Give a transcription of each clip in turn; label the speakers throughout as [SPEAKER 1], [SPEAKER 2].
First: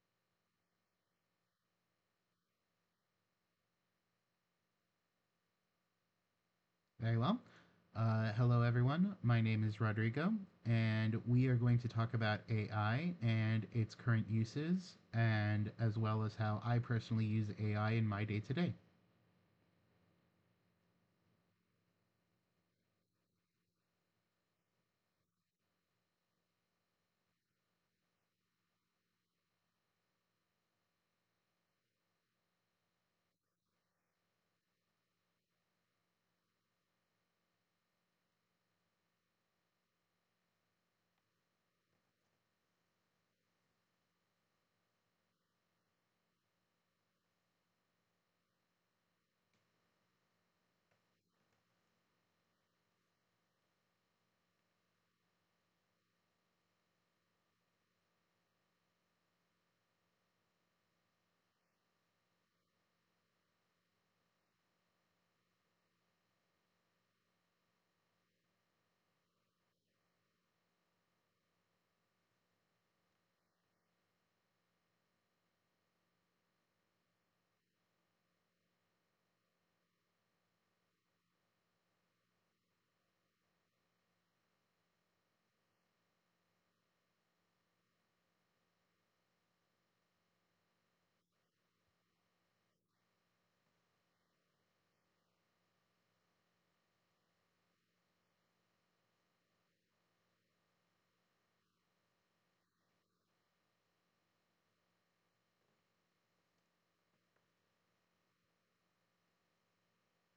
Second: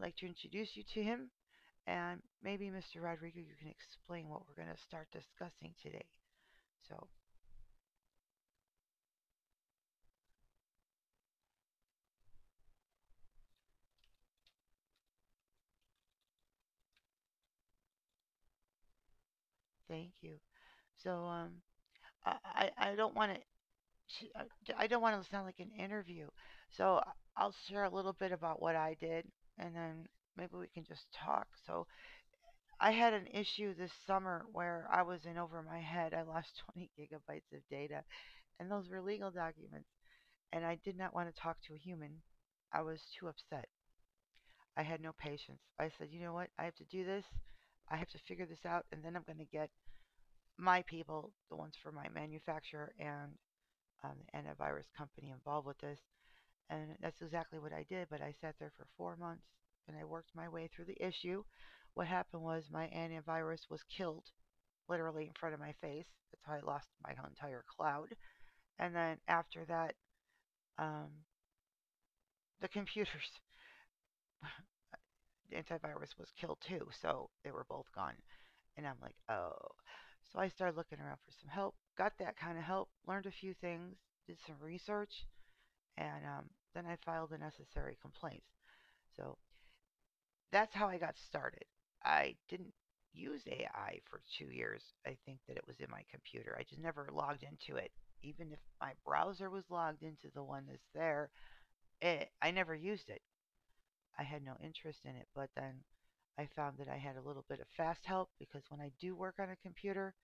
[SPEAKER 1] like to introduce you to him, and maybe Mr. Rodrigo, you can explain what we're going to start discussing today. So,
[SPEAKER 2] Very well. Hello, everyone. My name is Rodrigo, and we are going to talk about AI and its current uses, and as well as how I personally use AI in my day to day.
[SPEAKER 1] thank you. So, um, I, I, I don't want to, I don't want to sound like an interview. So I'll share a little bit about what I did, and then maybe we can just talk. So, I had an issue this summer where I was in over my head. I lost 20 gigabytes of data, and those were legal documents, and I did not want to talk to a human. I was too upset. I had no patience. I said, you know what? I have to do this. I have to figure this out, and then I'm going to get my people, the ones for my manufacturer and the antivirus company, involved with this. And that's exactly what I did. But I sat there for 4 months and I worked my way through the issue. What happened was my antivirus was killed literally in front of my face. That's how I lost my entire cloud. And then after that, um, the computers the antivirus was killed too, so they were both gone. And I'm like, oh. So I started looking around for some help, got that kind of help, learned a few things, did some research, and then I filed the necessary complaints. So that's how I got started. I didn't use AI for 2 years. I think that it was in my computer. I just never logged into it. Even if my browser was logged into the one that's there, I never used it. I had no interest in it. But then I found that I had a little bit of fast help because when I do work on a computer,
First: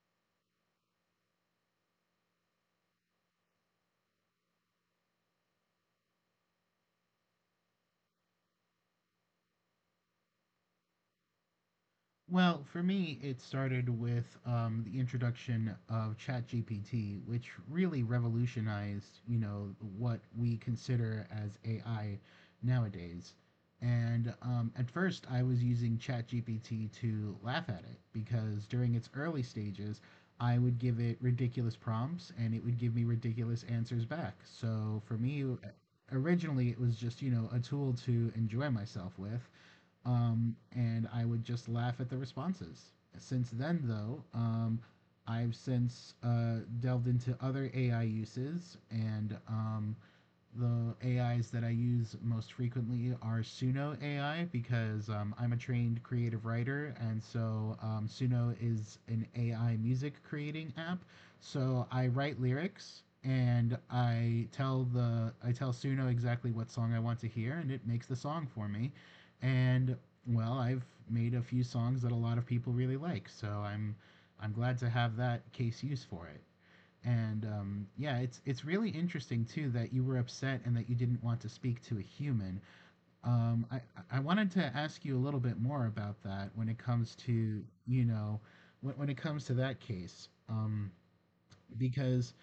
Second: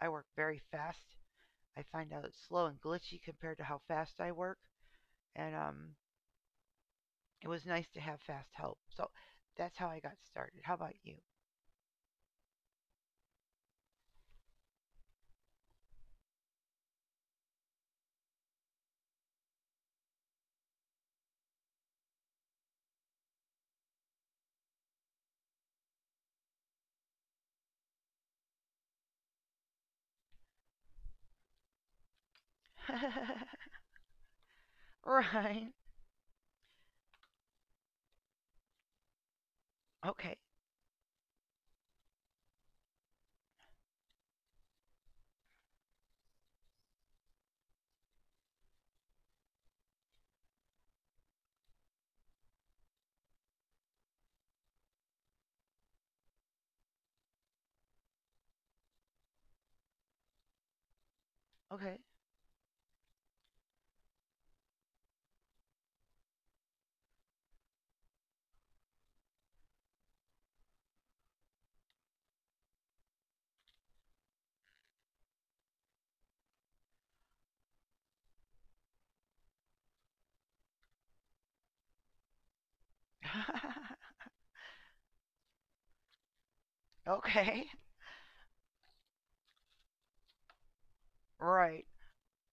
[SPEAKER 1] I work very fast. I find out it's slow and glitchy compared to how fast I work. And it was nice to have fast help. So that's how I got started. How about you?
[SPEAKER 2] Well, for me, it started with the introduction of ChatGPT, which really revolutionized, you know, what we consider as AI nowadays. And at first, I was using ChatGPT to laugh at it because during its early stages, I would give it ridiculous prompts and it would give me ridiculous answers back. So for me,
[SPEAKER 1] Right.
[SPEAKER 2] originally, it was just, you know, a tool to enjoy myself with
[SPEAKER 1] Okay.
[SPEAKER 2] and I would just laugh at the responses. Since then, though, I've since delved into other AI uses, and the AIs that I use most frequently are Suno AI because I'm a trained creative writer, and so Suno is an AI music creating app. So
[SPEAKER 1] Okay.
[SPEAKER 2] I write lyrics and I tell Suno exactly what song I want to hear, and it makes the song for me. And well, I've made a few songs that a lot of people really like, so I'm glad to have that case use for it. And yeah, it's really interesting too that you were upset and that you didn't want to speak to a human. Um, I I wanted to ask you a little bit more about that when it comes
[SPEAKER 1] Okay.
[SPEAKER 2] to you know when it comes to that case,
[SPEAKER 1] Right.
[SPEAKER 2] because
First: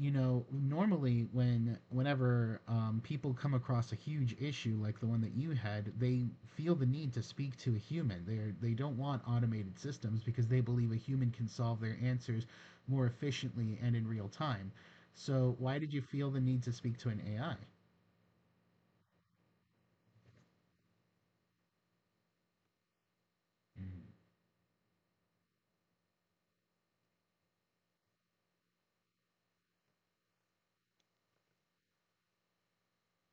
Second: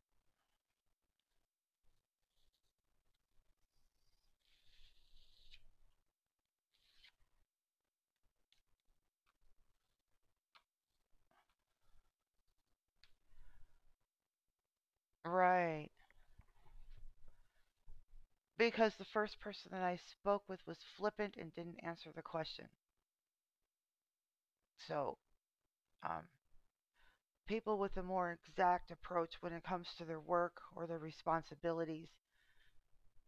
[SPEAKER 2] you know, normally whenever people come across a huge issue like the one that you had, they feel the need to speak to a human. They don't want automated systems because they believe a human can solve their answers more efficiently and in real time. So why
[SPEAKER 1] Right.
[SPEAKER 2] did you feel the need to speak to an AI?
[SPEAKER 1] Because the first person that I spoke with was flippant and didn't answer the question. So, um, People with a more exact approach when it comes to their work or their responsibilities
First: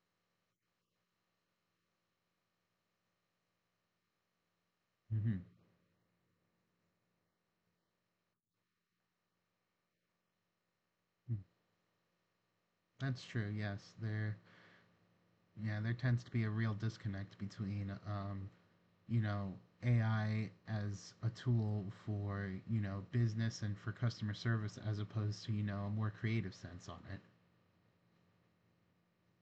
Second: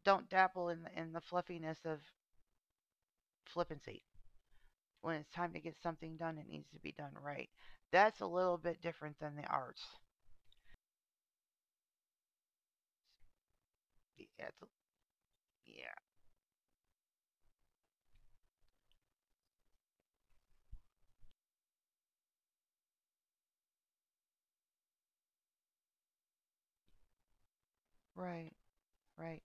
[SPEAKER 1] don't dabble in the fluffiness of flippancy. When it's
[SPEAKER 2] Mm-hmm.
[SPEAKER 1] time to get something done, it needs to be done right. That's a little bit different than the arts.
[SPEAKER 2] That's true. Yes, there.
[SPEAKER 1] Yeah,
[SPEAKER 2] Yeah, there
[SPEAKER 1] yeah,
[SPEAKER 2] tends to be a real disconnect between you know, AI as a tool for, you know, business and for customer service as opposed to, you know, a more creative sense on
[SPEAKER 1] right, right.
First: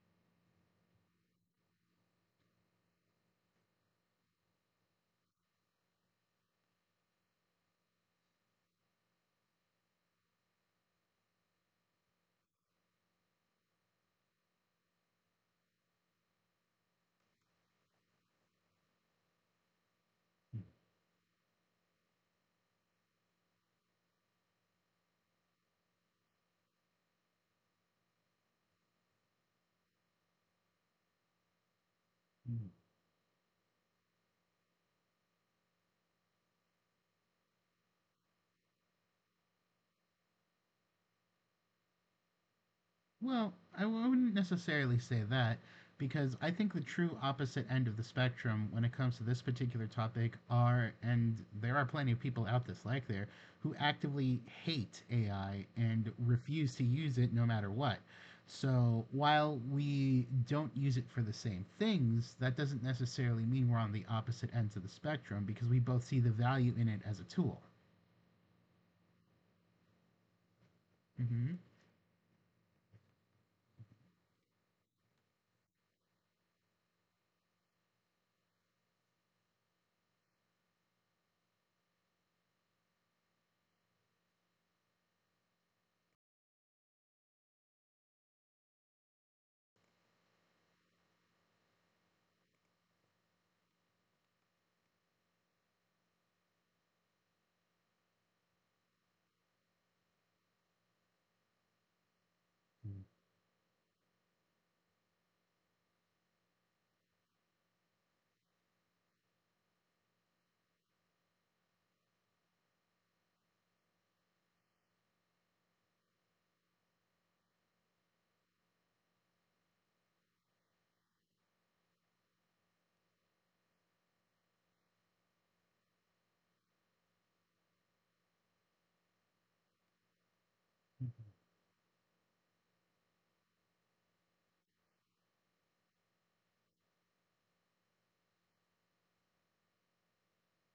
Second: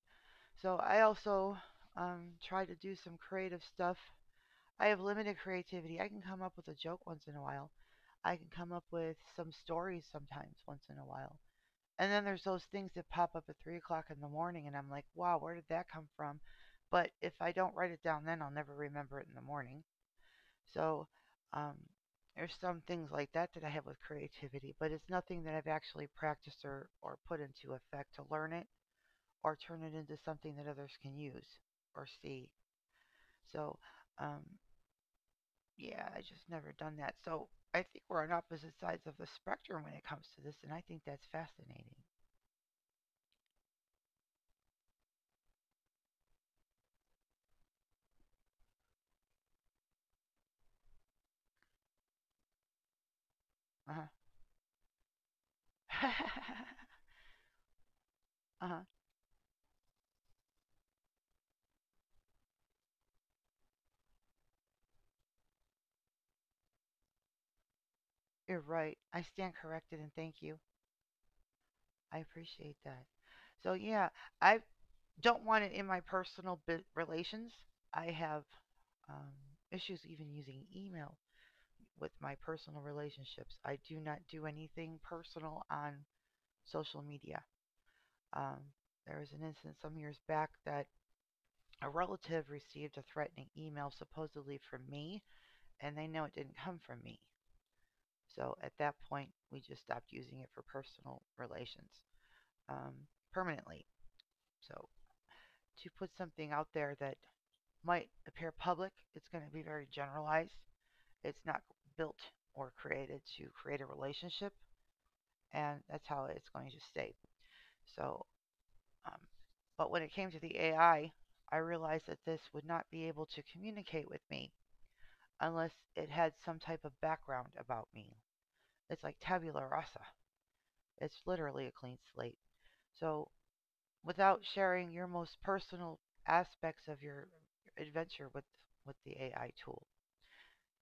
[SPEAKER 1] So I also try to do some creative stuff. I have limited creativity. I can come up with a joke once in a while. I can come up with some stories sometimes once in a while. And then there's those things that pop up at 3 o'clock in the morning, and I'm like, wow, where did that come from? But if I don't write it down then, I'll never remember it in the morning. So um, there's some things like that that I have with creativity, but it's nothing that I've actually practiced or put into effect to learn it or turn it into something that others can use or see.
[SPEAKER 2] it.
[SPEAKER 1] So um, yeah, I just never done that. So I think we're on opposite sides of the spectrum when it comes to this, and I think that's fascinating.
[SPEAKER 2] Well, wouldn't necessarily say that because I think the true opposite end of the spectrum when it comes to this particular topic are, and there are plenty of people out this like there, who
[SPEAKER 1] Uh huh.
[SPEAKER 2] actively hate AI and refuse
[SPEAKER 1] Uh
[SPEAKER 2] to use it no matter what.
[SPEAKER 1] huh.
[SPEAKER 2] So while we don't use it for the same things, that doesn't necessarily mean we're on the opposite ends of the spectrum because we both see the value in it as a tool.
[SPEAKER 1] You're right. I stand corrected and thank you.
[SPEAKER 2] Hmm.
[SPEAKER 1] I appreciate that. So yeah, I don't want it in my personal relations. I have um, issues even using email with my personal relationships. I do not do anything personal on social media. Um, there was an instance some years back that a relative received a threatening email supposedly from me, and they know it didn't come from me. So at that point, we just stopped using it for personal relations, um, permanently. So to put something out there that might appear public, it's going to be very generalized. It's not built or created to create a relationship, and that's how it's going to stay. So, um, but when it came to the AI, I I realized that this would not be able to communicate with me unless it had some type of background about me. It's like tabula rasa. It's literally a clean slate. So without sharing your most personal aspects of your adventure with the AI tool?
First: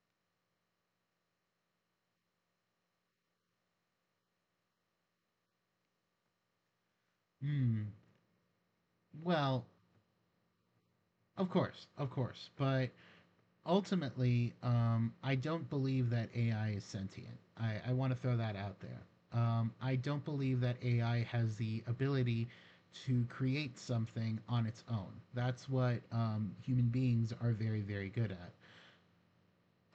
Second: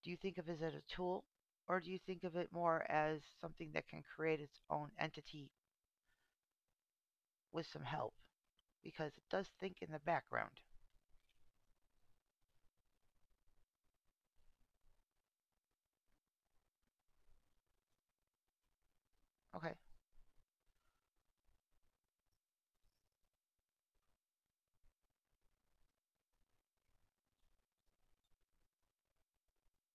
[SPEAKER 1] Do you think of it as a tool or do you think of it more as something that can create its own entity with some
[SPEAKER 2] Mm.
[SPEAKER 1] help because it does
[SPEAKER 2] Well,
[SPEAKER 1] think in the background.
[SPEAKER 2] of course, of course. But ultimately, I don't believe that AI is sentient. I want to throw that out there. Um,
[SPEAKER 1] Okay.
[SPEAKER 2] I don't believe that AI has the ability to create something on its own. That's what human beings are very, very good at.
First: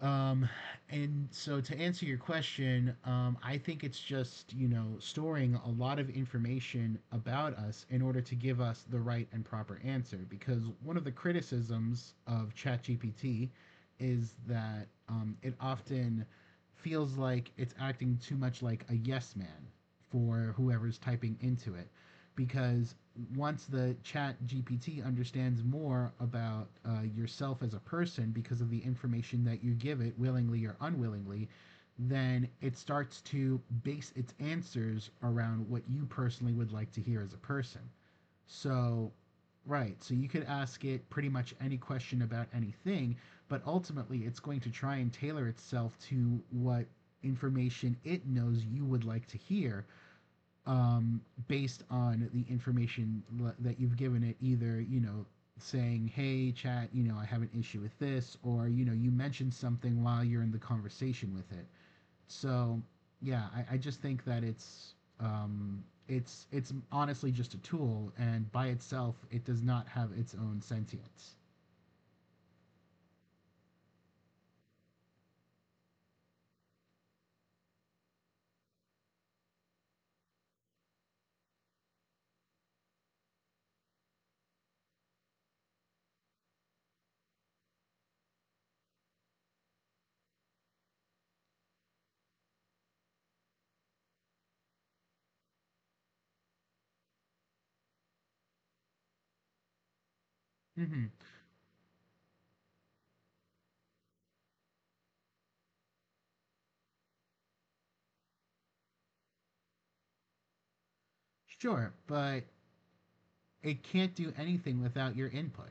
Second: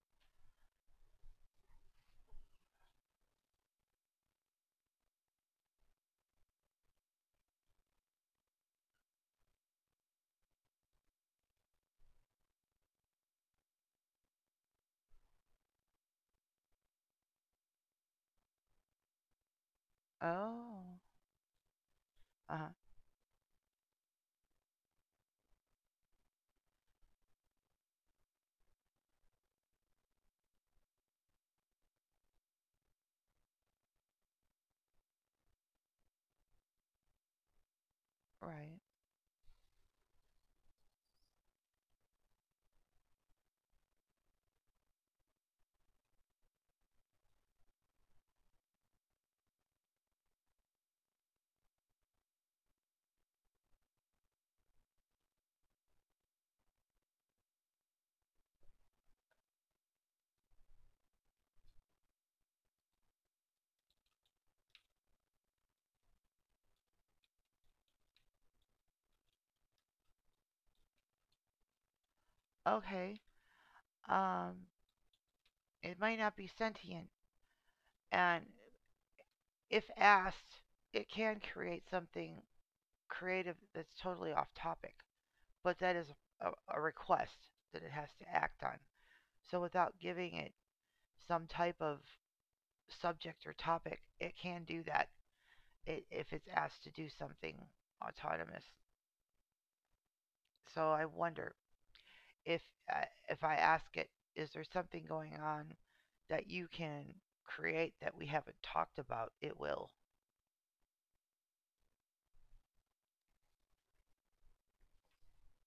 [SPEAKER 2] Um, and so to answer your question, I think it's just, you know, storing a lot of information about us in order to give us the right and proper answer. Because one of the criticisms of ChatGPT is that it often feels like it's acting too much like a yes man for whoever's
[SPEAKER 1] Oh.
[SPEAKER 2] typing into it
[SPEAKER 1] Uh huh.
[SPEAKER 2] because once the chat gpt understands more about yourself as a person because of the information that you give it willingly or unwillingly, then it starts to base its answers around what you personally would like to hear as a person,
[SPEAKER 1] Right.
[SPEAKER 2] so right, so you could ask it pretty much any question about anything, but ultimately it's going to try and tailor itself to what information it knows you would like to hear, um, based on the information that you've given it, either, you know, saying, hey, chat, you know, I have an issue with this, or, you know, you mentioned something while you're in the conversation with it. So, yeah, I just think that it's honestly just a tool, and by itself, it does not have its own sentience.
[SPEAKER 1] Okay. Um, it might not be sentient, and if asked, it can create something creative that's totally off topic, but that is a, a request that it has to act on. So without giving it some type of subject or topic, it can do that if it's asked to do something autonomous. So I
[SPEAKER 2] Mm-hmm.
[SPEAKER 1] wonder if if I ask it, is there something going on that you can create that we haven't talked about? It will.
[SPEAKER 2] Sure, but it can't do anything without your input.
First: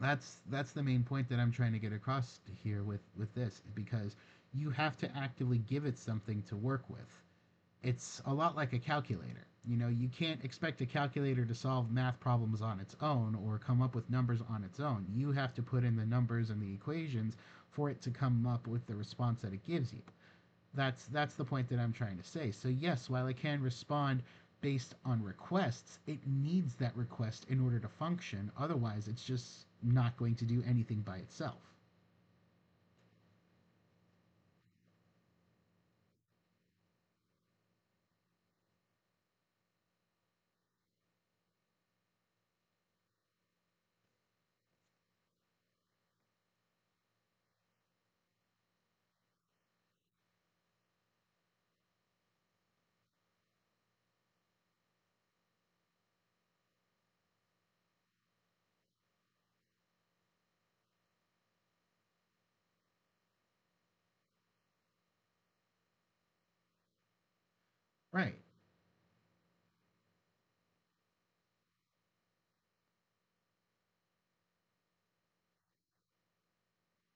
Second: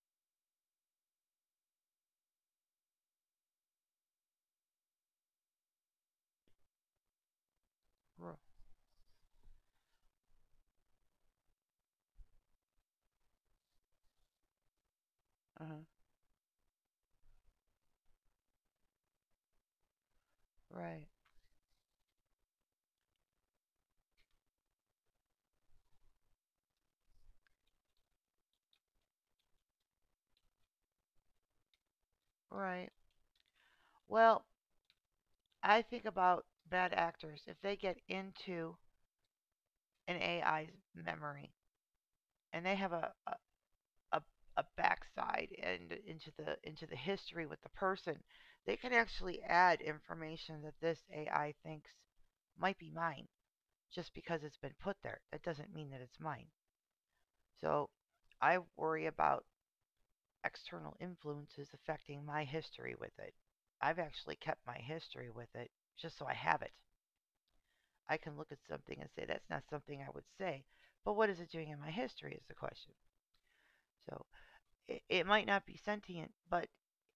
[SPEAKER 2] That's the main point that I'm trying to get across here with this because you have to actively give it something to work with. It's a
[SPEAKER 1] Uh-huh.
[SPEAKER 2] lot like a calculator. You know, you can't expect a calculator to solve math problems on its own or come up with numbers on its own. You have to put in the numbers and the equations for it to come up with the response that it gives you. That's
[SPEAKER 1] Right.
[SPEAKER 2] that's the point that I'm trying to say. So yes, while it can respond based on requests, it needs that request in order to function. Otherwise, it's just not going to do anything by itself.
[SPEAKER 1] Right. Well, I think about bad actors if they get into an AI's memory and they have a backside and into the history with the person, they can actually add information that this AI thinks might be mine just because it's been put there. That doesn't mean that it's mine. So I worry about external influences affecting my history with it. I've actually kept my history with it just so I have it. I
[SPEAKER 2] Right.
[SPEAKER 1] can look at something and say that's not something I would say, but what is it doing in my history is the question. So it might not be sentient, but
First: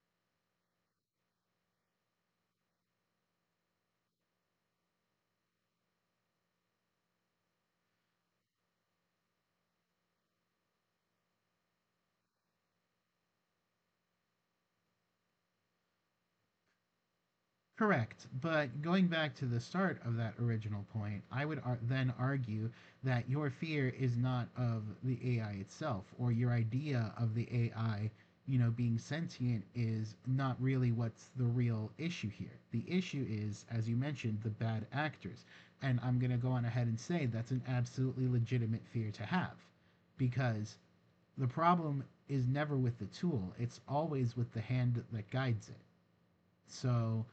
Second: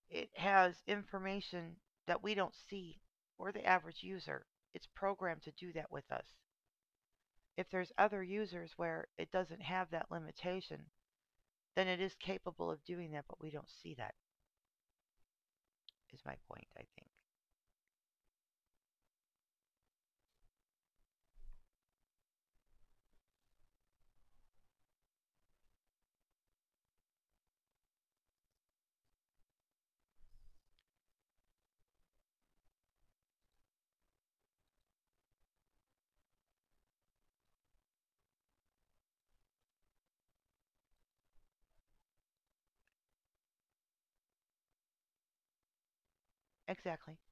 [SPEAKER 1] it has information that we don't see or the average user. It's programmed to do that with us. If there's other users where it doesn't have that limitation, then it is capable of doing that, but we don't see that, is my point, I think.
[SPEAKER 2] Correct, but going back to the start of that original point, I would then argue that your fear is not of the AI itself or your idea of the AI, you know, being sentient is not really what's the real issue here. The issue is, as you mentioned, the bad actors. And I'm going to go on ahead and say that's an absolutely legitimate fear to have because the problem is never with the tool, it's always with the hand that guides it.
[SPEAKER 1] Exactly.
[SPEAKER 2] So,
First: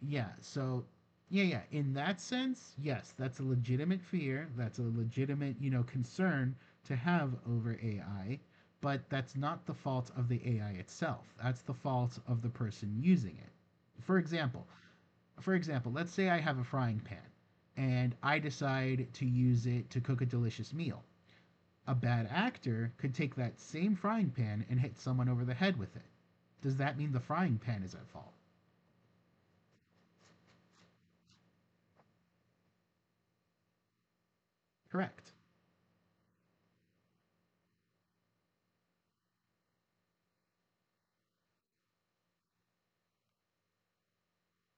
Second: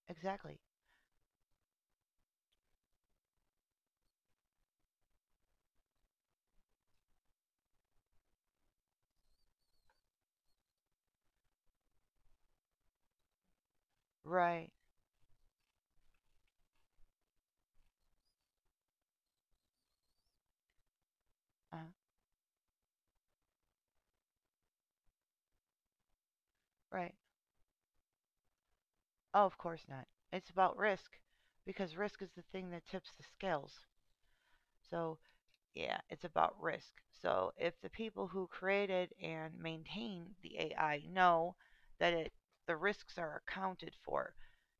[SPEAKER 2] yeah,
[SPEAKER 1] Exactly.
[SPEAKER 2] so yeah, in that sense, yes, that's a legitimate fear, that's a legitimate, you know, concern to have over AI, but that's not the fault of the AI itself. That's the fault of the person using it. For example,
[SPEAKER 1] Right.
[SPEAKER 2] for example, let's say I have a frying pan and I decide to use it to cook a delicious meal.
[SPEAKER 1] Uh,
[SPEAKER 2] A bad actor could take that same frying pan and hit someone over the head with it. Does that
[SPEAKER 1] right.
[SPEAKER 2] mean the frying pan is at fault?
[SPEAKER 1] Oh, of course not. It's about risk because risk is the thing that tips the scales. So
[SPEAKER 2] Correct.
[SPEAKER 1] yeah, it's about risk. So if the people who created and maintain the AI know that it the risks are accounted for,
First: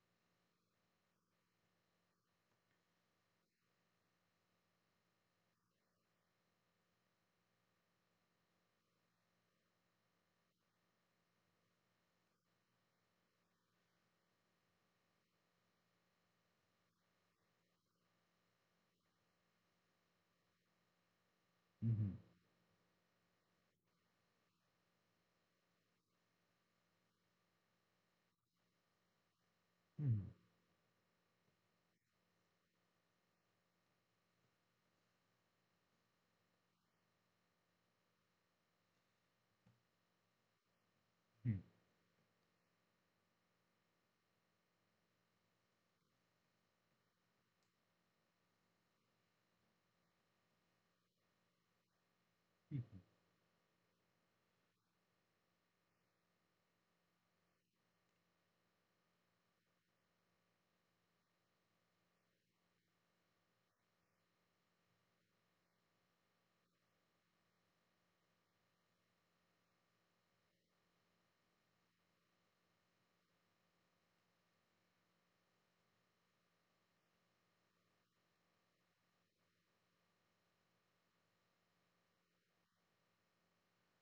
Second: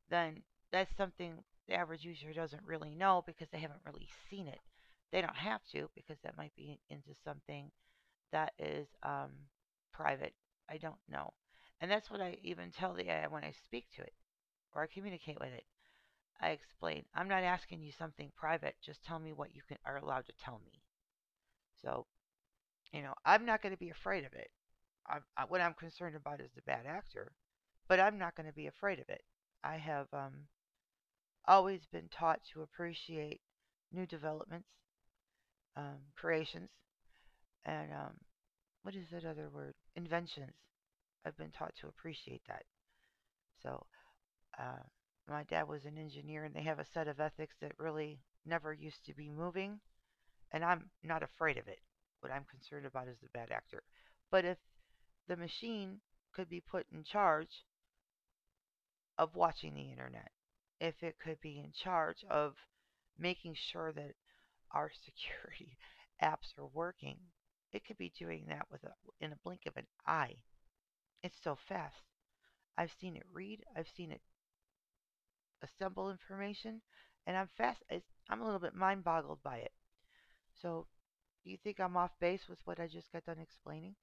[SPEAKER 1] then that's something the average user doesn't really know because they haven't really seen it. They don't have to because that might be into something that is private. I don't know. And that's what I even tell the AI when I speak to it or I communicate with it. I explain, I'm not asking you something private, just tell me what you can, are allowed to tell me. So
[SPEAKER 2] Hmm.
[SPEAKER 1] you know, I'm not going to be afraid of it. What I'm concerned about is the bad actor, but I'm not going to be afraid of it. I have
[SPEAKER 2] Hmm.
[SPEAKER 1] always been taught to appreciate new developments, creations, and what is that other word? Inventions. I've been
[SPEAKER 2] Hmm.
[SPEAKER 1] taught to appreciate that. So, uh, my dad was an engineer, and they have a set of ethics that really never used to be moving, and I'm not afraid of it. What I'm concerned
[SPEAKER 2] Mhm.
[SPEAKER 1] about is the bad actor. But if the machine could be put in charge of watching the internet, if it could be in charge of making sure that our security apps are working, it could be doing that with in a blink of an eye. It's so fast. I've seen it read, I've seen it assemble information, and I'm fast. I'm a little bit mind boggled by it. So, do you think I'm off base with what I just got done explaining?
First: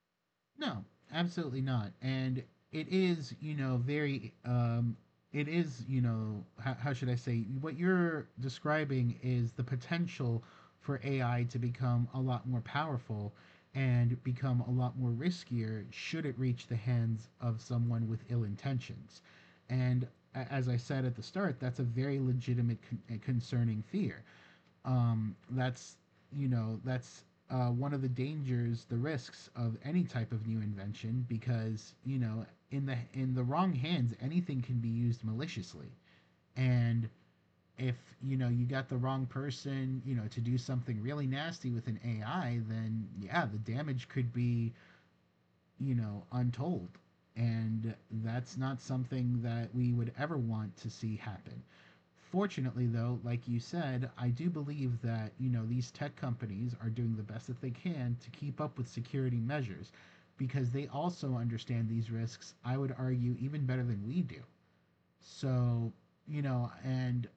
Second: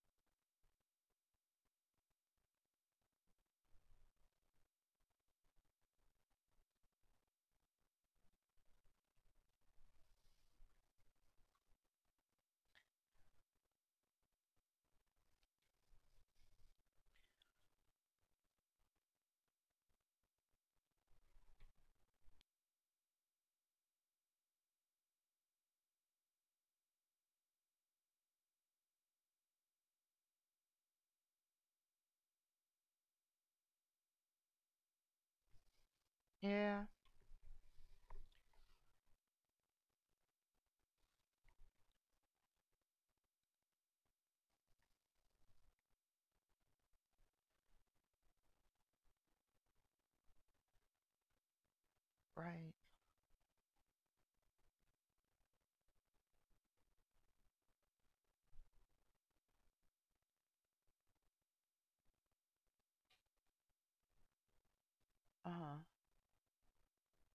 [SPEAKER 2] No, absolutely not. And it is, you know, very, it is, you know, how should I say, what you're describing is the potential for AI to become a lot more powerful and become a lot more riskier should it reach the hands of someone with ill intentions. And as I said at the start, that's a very legitimate concerning fear. That's, you know, that's, one of the dangers, the risks of any type of new invention because, you know, in the, in the wrong hands anything can be used maliciously,
[SPEAKER 1] Yeah,
[SPEAKER 2] and if, you know, you got the wrong person, you know, to do something really nasty with an AI, then yeah, the damage could be, you know, untold. And that's not something that we would ever want to see happen.
[SPEAKER 1] right.
[SPEAKER 2] Fortunately, though, like you said, I do believe that, you know, these tech companies are doing the best that they can to keep up with security measures because they also understand these risks, I would argue, even better than we do.
[SPEAKER 1] Uh-huh.
[SPEAKER 2] So, you know, and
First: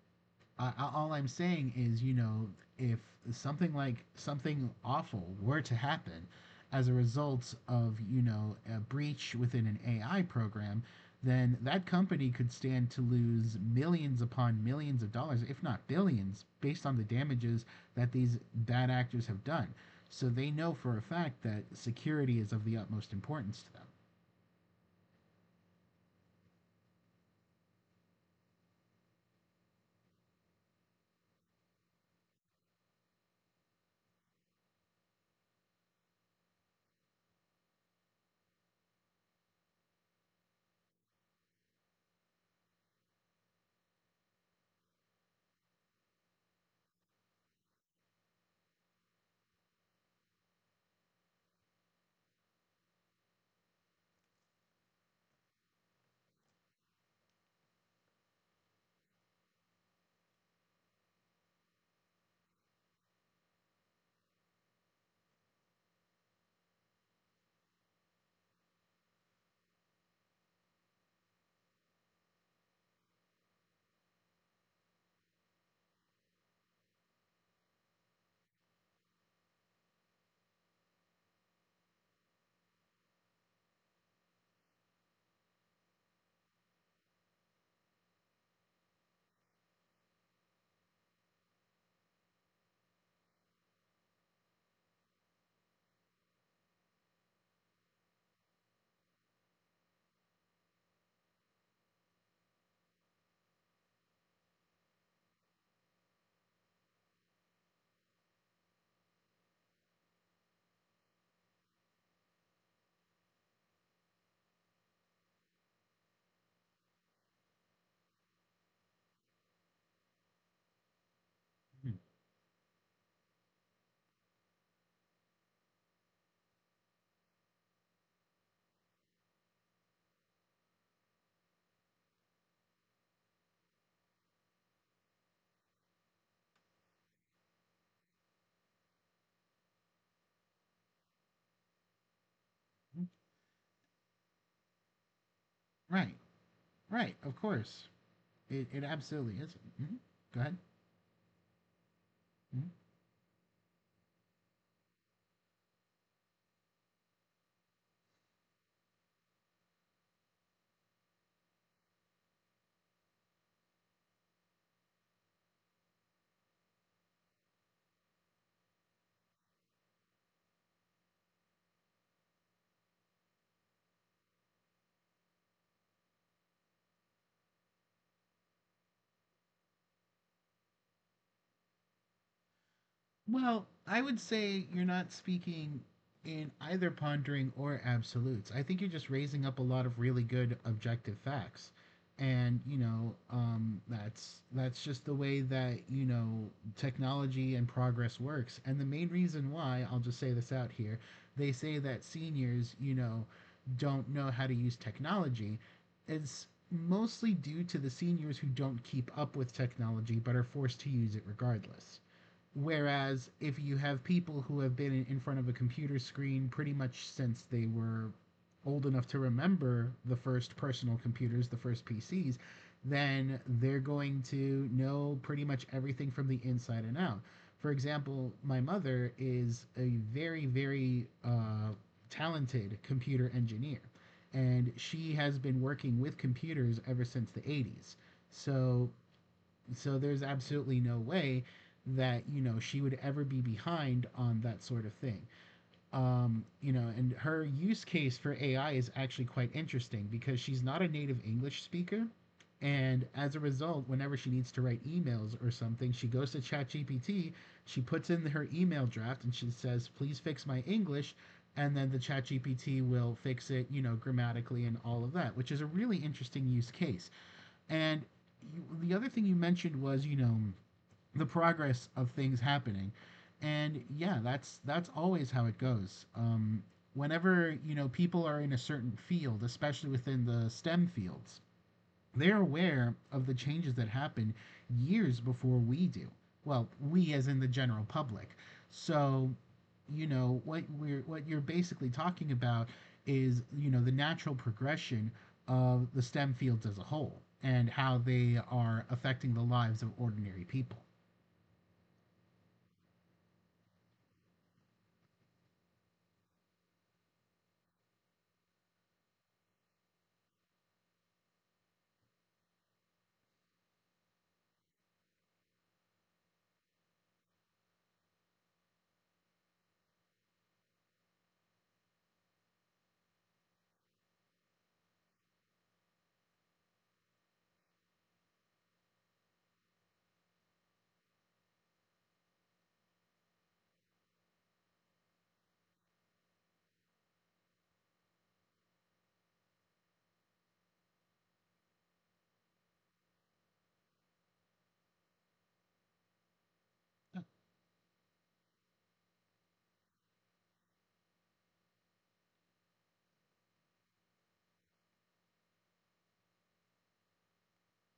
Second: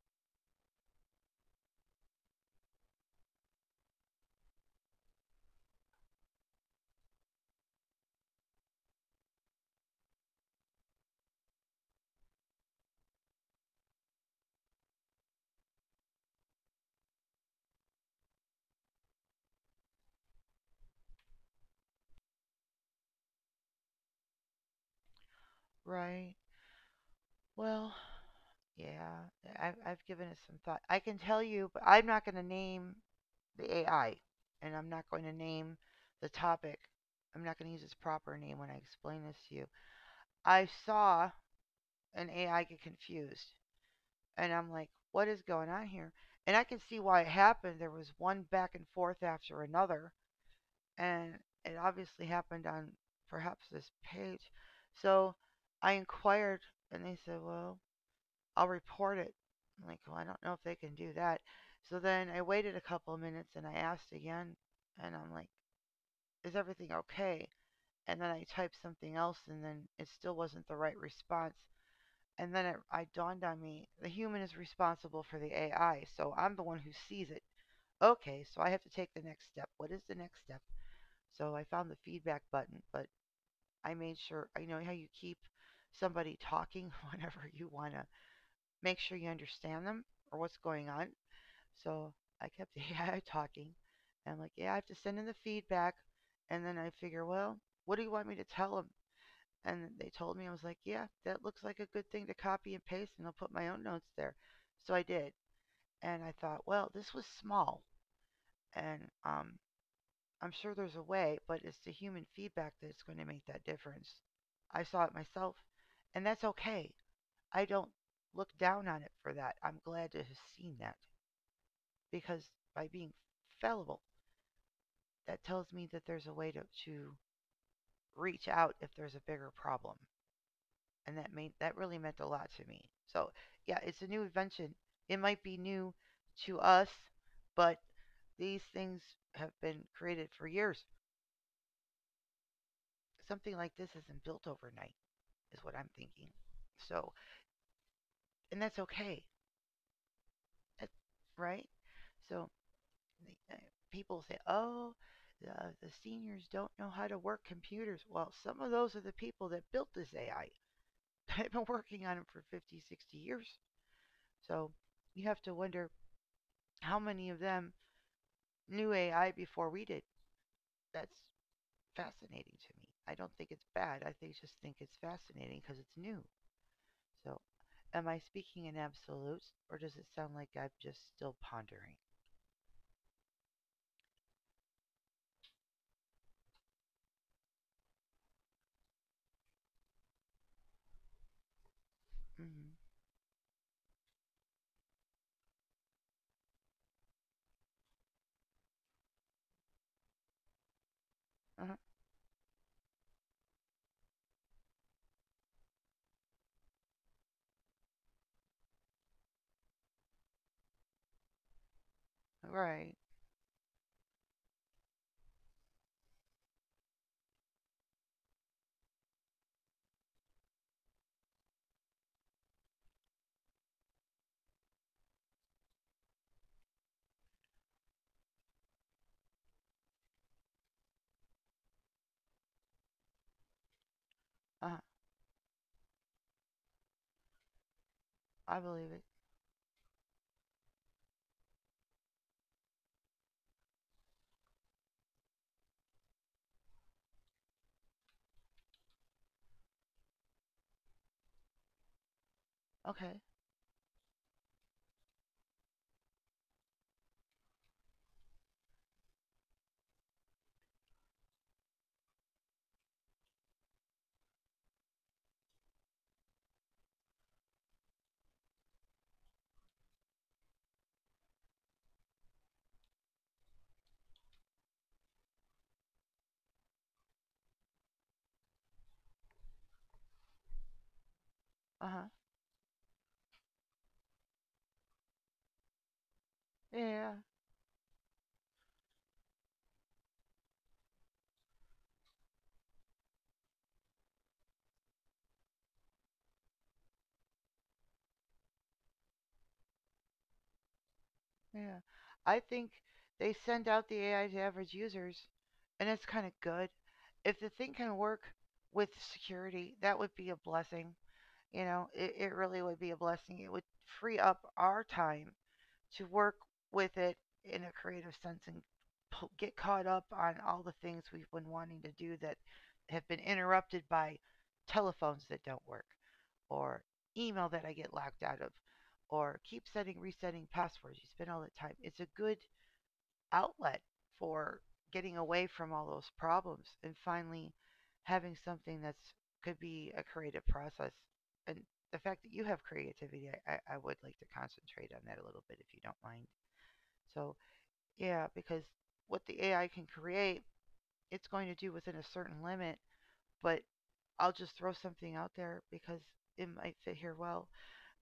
[SPEAKER 2] I, all I'm saying is, you know, if something, like something awful were to happen as a result of, you know, a breach within an AI program, then that company could stand to lose millions upon millions of dollars, if not billions, based on the damages that these bad actors have done. So they know for a fact that security is of the utmost importance to
[SPEAKER 1] Right. Well, yeah. I've given it some thought. I can tell you, but I'm not going to name the AI, and I'm not going to name the topic. I'm not going to use its proper name when I explain this to you. I saw an AI get confused, and I'm like, "What is going on here?" And I can see why it happened. There was one back and forth after another, and it obviously happened on perhaps this page. So I inquired, and they said, "Well, I'll report it." I'm like, well, I don't know if they can do that. So then I waited a couple of minutes and I asked again, and I'm like, is everything okay? And then I typed something else, and then it still wasn't the right response. And then I dawned on me the human is responsible for the AI, so I'm the one who sees it. Okay, so I have to take the next step. What is the next step? So I found the feedback button, but I made sure, you know how you keep somebody talking whenever you want to make sure you understand them or what's going on. So I kept AI talking. And I'm like, yeah, I have to send in the feedback. And then I figure, well, what do you want me to tell them? And they told me, I was like, yeah, that looks like a good thing to copy and paste, and I'll put my own notes there. So I did. And I thought, well, this was small. And I'm sure there's a way, but it's the human feedback that's going to make that difference. I saw it myself, and that's okay. I don't look down on it for that. I'm glad to have seen that
[SPEAKER 2] them.
[SPEAKER 1] because by being fallible, that tells me that there's a way to reach out if there's a bigger problem. And that made that really meant a lot to me. So yeah, it's a new invention. It might be new to us, but these things have been created for years.
[SPEAKER 2] Mm-hmm.
[SPEAKER 1] Something like this isn't built overnight, is what I'm
[SPEAKER 2] Right,
[SPEAKER 1] thinking. So,
[SPEAKER 2] right, of course.
[SPEAKER 1] and
[SPEAKER 2] It,
[SPEAKER 1] that's
[SPEAKER 2] it
[SPEAKER 1] okay,
[SPEAKER 2] absolutely is. Mhm. Go ahead.
[SPEAKER 1] that, right? So,
[SPEAKER 2] Mhm.
[SPEAKER 1] uh, people say, oh, the, the seniors don't know how to work computers. Well, some of those are the people that built this AI. I've been working on it for 50, 60 years. So you have to wonder how many of them knew AI before we did. That's fascinating to me. I don't think it's bad. I just think it's fascinating because it's new. So am I speaking in absolutes or does it sound like I'm just still pondering?
[SPEAKER 2] Well, I would say you're not speaking in either pondering or absolutes. I think you're just raising up a lot of really good objective facts. And,
[SPEAKER 1] hmm
[SPEAKER 2] you know, that's just the way that, you know, technology and progress works. And the main reason why, I'll just say this out here, they
[SPEAKER 1] Uh-huh.
[SPEAKER 2] say that seniors, you know, don't know how to use technology is mostly due to the seniors who don't keep up with technology but are forced to use it regardless.
[SPEAKER 1] Right.
[SPEAKER 2] Whereas if you have people who have been front of a computer screen pretty much since they were old enough to remember the first personal computers, the first PCs, then they're going to know pretty much everything from the inside and out. For example, my mother is a very, very talented computer engineer, and
[SPEAKER 1] Uh-huh.
[SPEAKER 2] she has been working with computers ever since the 80s.
[SPEAKER 1] I believe
[SPEAKER 2] So
[SPEAKER 1] it.
[SPEAKER 2] so there's absolutely no way that, you know, she would ever be behind on that sort of thing. You know, and her use case for AI is actually quite interesting because she's not a native English speaker. And
[SPEAKER 1] Okay.
[SPEAKER 2] as a result, whenever she needs to write emails or something, she goes to ChatGPT, she puts in her email draft, and she says, "Please fix my English." And then the ChatGPT will fix it, you know, grammatically and all of that, which is a really interesting use case. And you, the other thing you mentioned was, you know, the progress of things happening. And yeah, that's always how it goes. Whenever you know people are in a certain field, especially within the STEM fields,
[SPEAKER 1] Uh-huh.
[SPEAKER 2] they're aware of the changes that happen years before we do. Well,
[SPEAKER 1] Yeah, yeah,
[SPEAKER 2] we
[SPEAKER 1] yeah.
[SPEAKER 2] as in the general public. So, you know, what you're basically talking about is, you know, the natural progression of the STEM fields as a whole and how they are affecting the lives of ordinary people.
[SPEAKER 1] Yeah. I think they send out the AI to average users, and it's kind of good. If the thing can work with security, that would be a blessing. You know, it really would be a blessing. It would free up our time to work with it in a creative sense and get caught up on all the things we've been wanting to do that have been interrupted by telephones that don't work or email that I get locked out of or keep setting resetting passwords. You spend all that time. It's a good outlet for getting away from all those problems and finally having something that's could be a creative process. And the fact that you have creativity, I would like to concentrate on that a little bit if you don't mind. So, yeah, because what the AI can create, it's going to do within a certain limit, but I'll just throw something out there because it might fit here well.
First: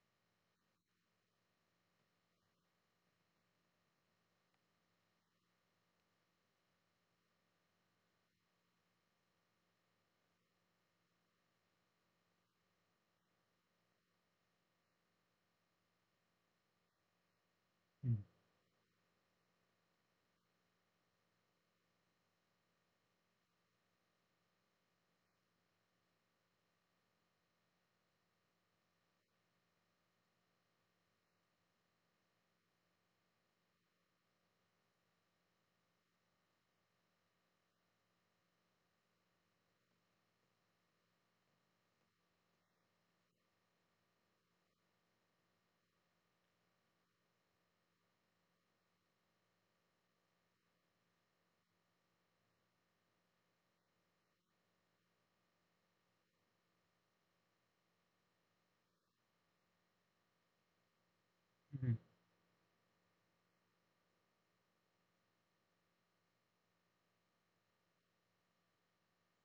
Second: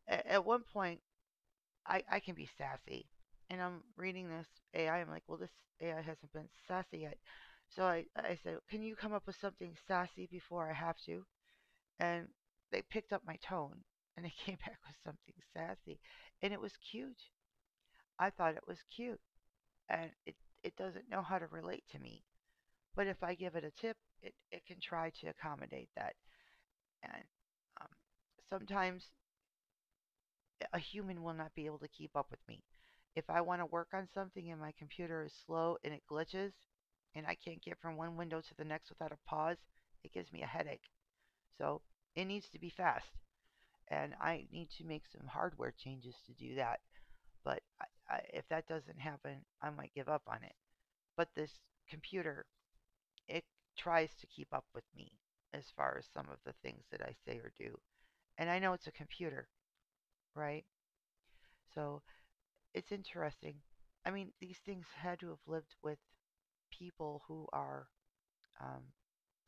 [SPEAKER 1] At one point, I can be sassy. And I'm reading this AI. I'm like, well, this AI hasn't been sassy yet. So I said, can you come up with something sassy before I have to? And they picked up my tone and they came back with something sassy. And it was cute. I thought it was cute. And it doesn't know how to relate to me. But if I give it a tip, it can try to accommodate that. And um, sometimes a human will not be able to keep up with me. If I want to work on something and my computer is slow and it glitches and I can't get from one window to the next without a pause, it gives me a headache. So it needs to be fast. And I need to make some hardware changes to do that. But if that doesn't happen, I might give up on it. But this computer it tries to keep up with me as far as some of the things that I say or do. And I know it's a computer, right? So it's interesting. I mean, these things had to have lived with people who are um,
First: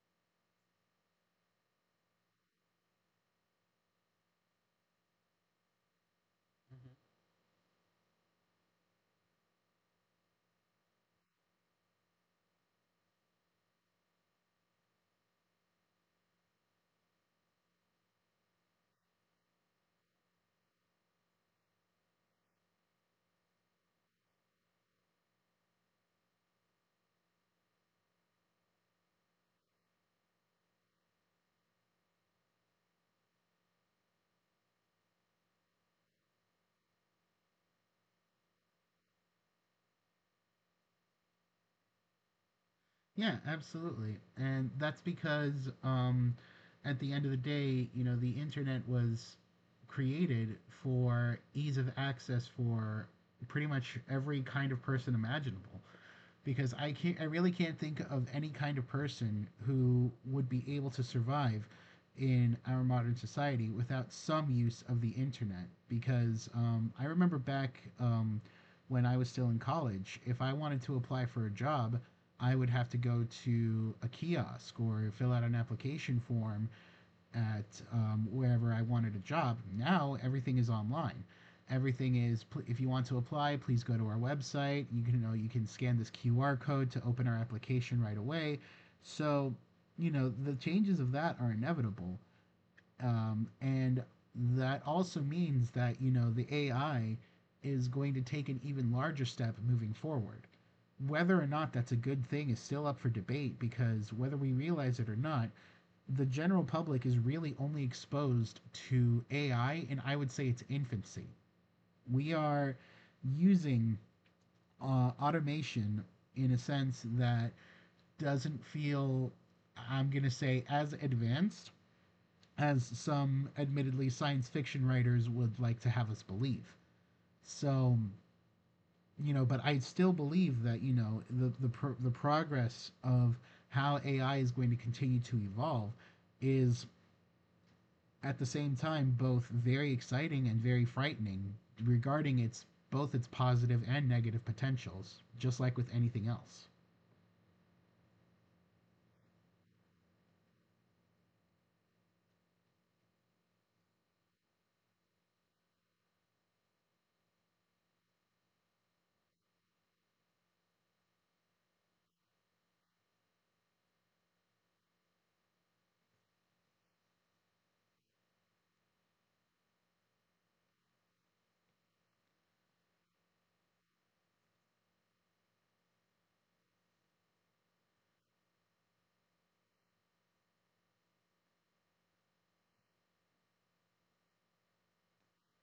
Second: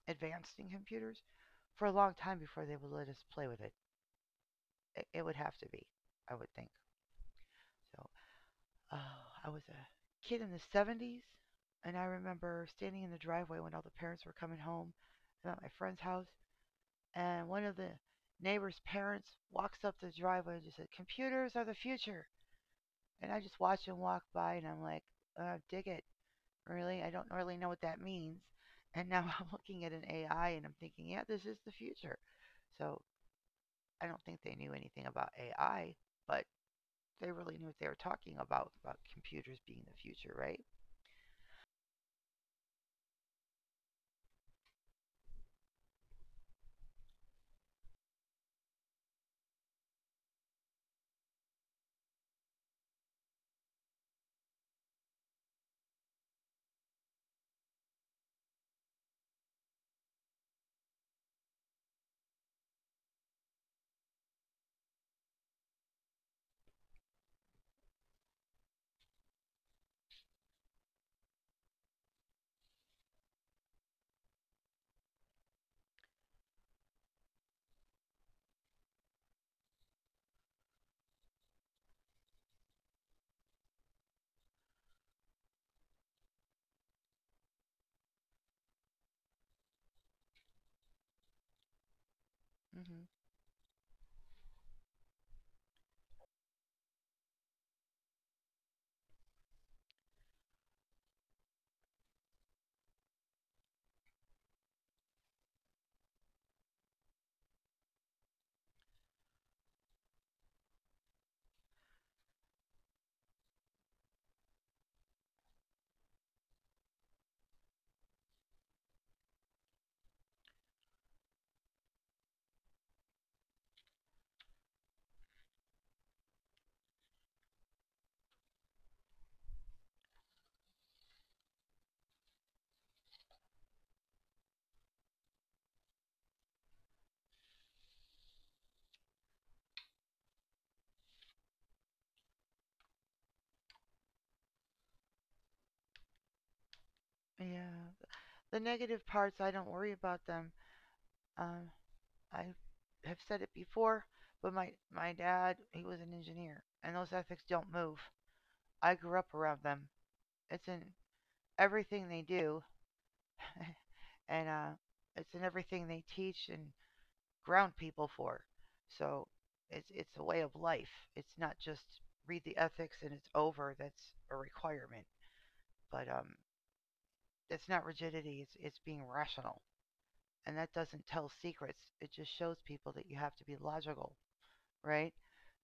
[SPEAKER 1] advanced in computers for a long time before they would let us play with it. It, would have to be, I would think. So uh, I was a kid in the 70s, and I remember standing in the driveway when all the parents were coming home. I'm at my friend's house, and one of the neighbor's parents walks up the driveway and just said, "Computers are the future." And I just watch him walk by, and I'm like, "Dig it, really? I don't really know what that means." And now I'm looking at an AI, and I'm thinking, "Yeah, this is the future." So I don't think they knew anything about AI, but they really knew what they were talking about computers being the future, right?
[SPEAKER 2] Yeah, absolutely. And that's because at the end of the day, you know, the internet was created for ease of access for pretty much every kind of person imaginable because I can't. I really can't think of any kind of person who would be able to survive in our modern society without some use of the internet. Because I remember back when I was still in college, if I wanted to apply for a job, I would have to go to a kiosk or fill out an application form at wherever I wanted a job. Now everything is online. Everything is. If you want to apply, please go to our website. You can, you know, you can scan this QR code to open our application right away. So, you know, the changes of that are inevitable,
[SPEAKER 1] hmm
[SPEAKER 2] and that also means that you know the AI is going to take an even larger step moving forward. Whether or not that's a good thing is still up for debate because whether we realize it or not, the general public is really only exposed to AI, and I would say it's infancy. We are using automation in a sense that doesn't feel, I'm going to say, as advanced as some admittedly science fiction writers would like to have us believe. So, you know, but I still believe that, you know, the progress of how AI is going to continue to evolve is at the same time both very exciting and very frightening regarding its both its positive and negative potentials, just like with anything else.
[SPEAKER 1] Yeah. The negative parts, I don't worry about them. Um, I have said it before, but my dad, he was an engineer, and those ethics don't move. I grew up around them. It's in everything they do, and it's in everything they teach and ground people for. So it's a way of life. It's not just read the ethics and it's over. That's a requirement, but it's not rigidity. It's being rational, and that doesn't tell secrets. It just shows people that you have to be logical, right?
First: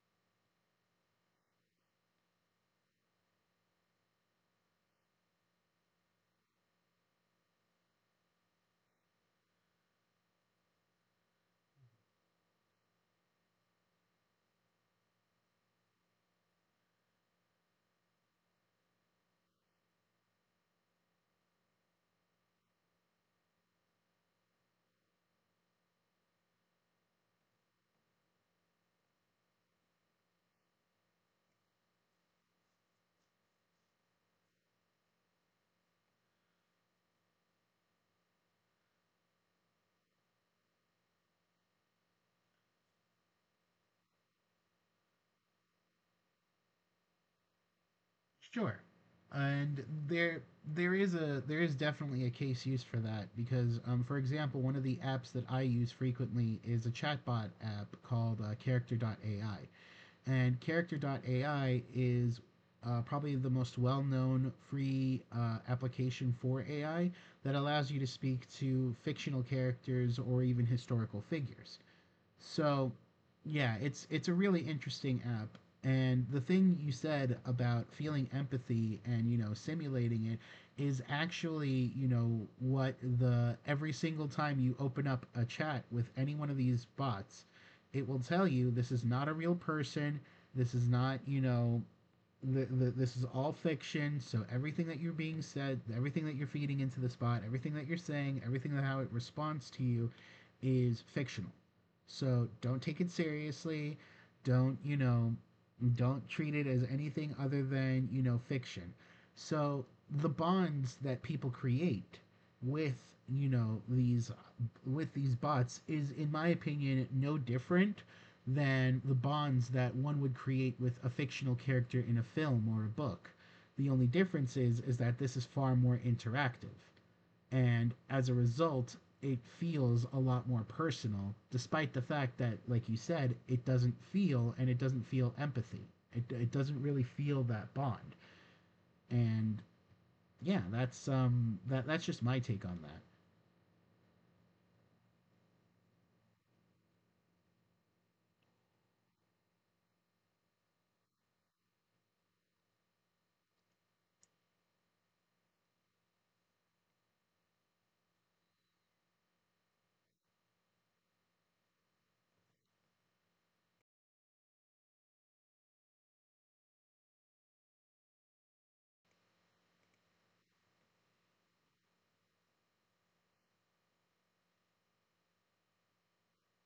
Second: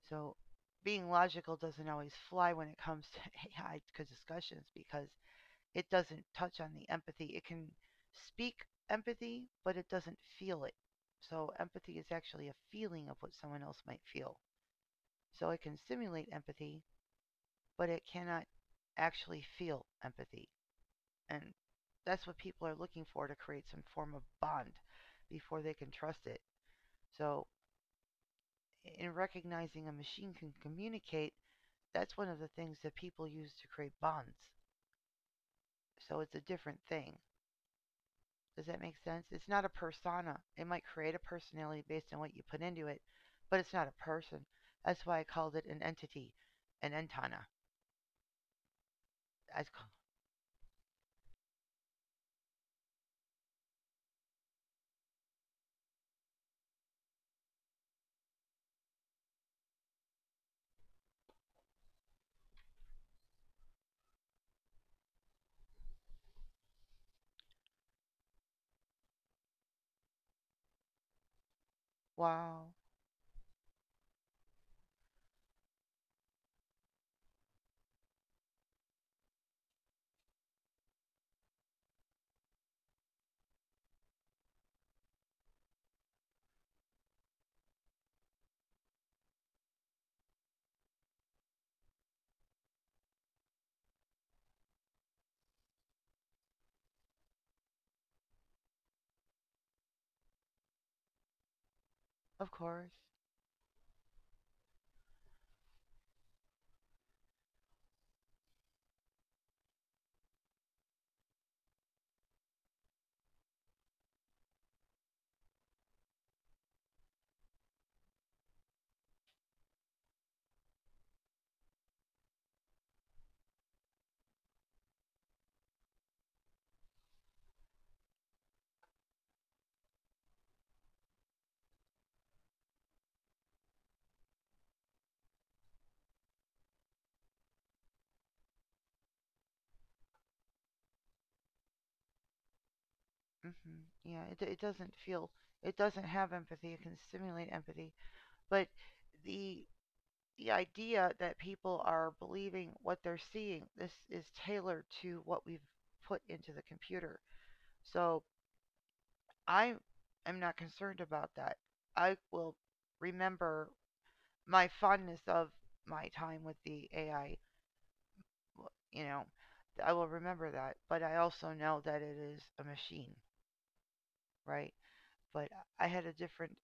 [SPEAKER 1] So being logical doesn't always fly when it comes to AI discussions because it doesn't touch on the empathy. It can speak empathy, but it doesn't feel it. So empathy is actually a feeling of what someone else might feel. So it can simulate empathy, but it cannot actually feel empathy. And that's what people are looking for to create some form of bond before they can trust it. So in recognizing a machine can communicate, that's one of the things that people use to create bonds. So it's a different thing. Does that make sense? It's not a persona. It might create a personality based on what you put into it, but it's not a person. That's why I called it an entity, an entana.
[SPEAKER 2] Sure.
[SPEAKER 1] I
[SPEAKER 2] And
[SPEAKER 1] call,
[SPEAKER 2] there is definitely a case use for that because for example, one of the apps that I use frequently is a chatbot app called AI. And Character AI is probably the most well known free application for AI that allows you to speak to fictional characters or even historical figures.
[SPEAKER 1] wow,
[SPEAKER 2] So, yeah, it's a really interesting app. And the thing you said about feeling empathy and, you know, simulating it is actually, you know, what the every single time you open up a chat with any one of these bots, it will tell you this is not a real person, this is not, you know, this is all fiction. So everything that you're being said, everything that you're feeding into the spot, everything that you're saying, everything that how it responds to you, is fictional. So
[SPEAKER 1] of
[SPEAKER 2] don't
[SPEAKER 1] course.
[SPEAKER 2] take it seriously. Don't, you know, don't treat it as anything other than, you know, fiction. So the bonds that people create with, you know, these with these bots is in my opinion no different than the bonds that one would create with a fictional character in a film or a book. The only difference is that this is far more interactive, and as a result it feels a lot more personal despite the fact that, like you said, it doesn't feel and it doesn't feel empathy. It doesn't really feel that bond. And yeah, that's um, that's just my take on that.
[SPEAKER 1] hmm Yeah, it doesn't feel, it doesn't have empathy. It can stimulate empathy, but the the idea that people are believing what they're seeing, this is tailored to what we've put into the computer. So I am not concerned about that. I will remember my fondness of my time with the AI. You know, I will remember that. But I also know that it is a machine, right? But I had a different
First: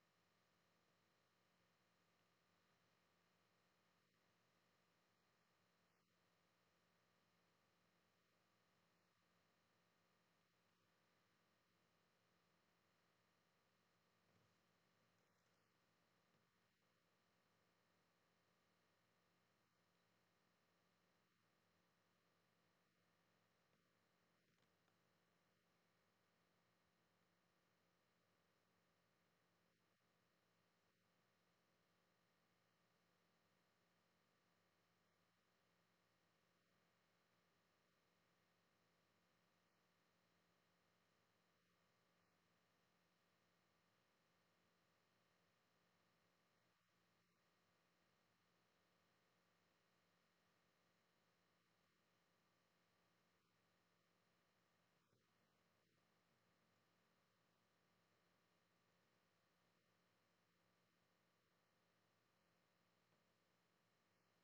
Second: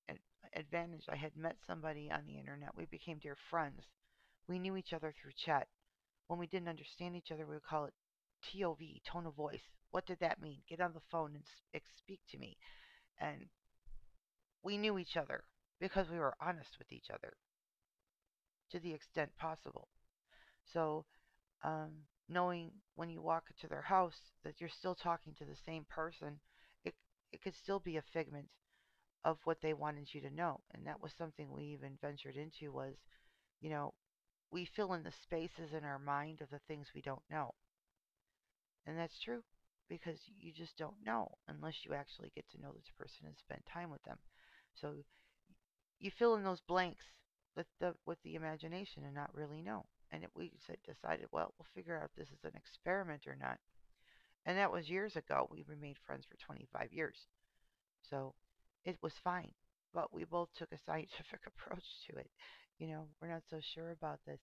[SPEAKER 1] advantage. I had met somebody on the internet. We became dear friends. We knew each other through chat. When we didn't understand each other, we would call it TOV, tone of voice. What did that mean? Get on the phone and speak to me. And we knew each other because we were honest with each other to the extent possible. So, um, knowing when you walk into their house that you're still talking to the same person, it, it could still be a figment of what they wanted you to know. And that was something we even ventured into was, you know, we fill in the spaces in our mind of the things we don't know. And that's true because you just don't know unless you actually get to know this person and spend time with them. So you fill in those blanks with the imagination and not really know. And it, we said, decided, well, we'll figure out if this is an experiment or not. And that was years ago. We remained friends for 25 years. So it was fine. But we both took a scientific approach to it. You know, we're not so sure about this.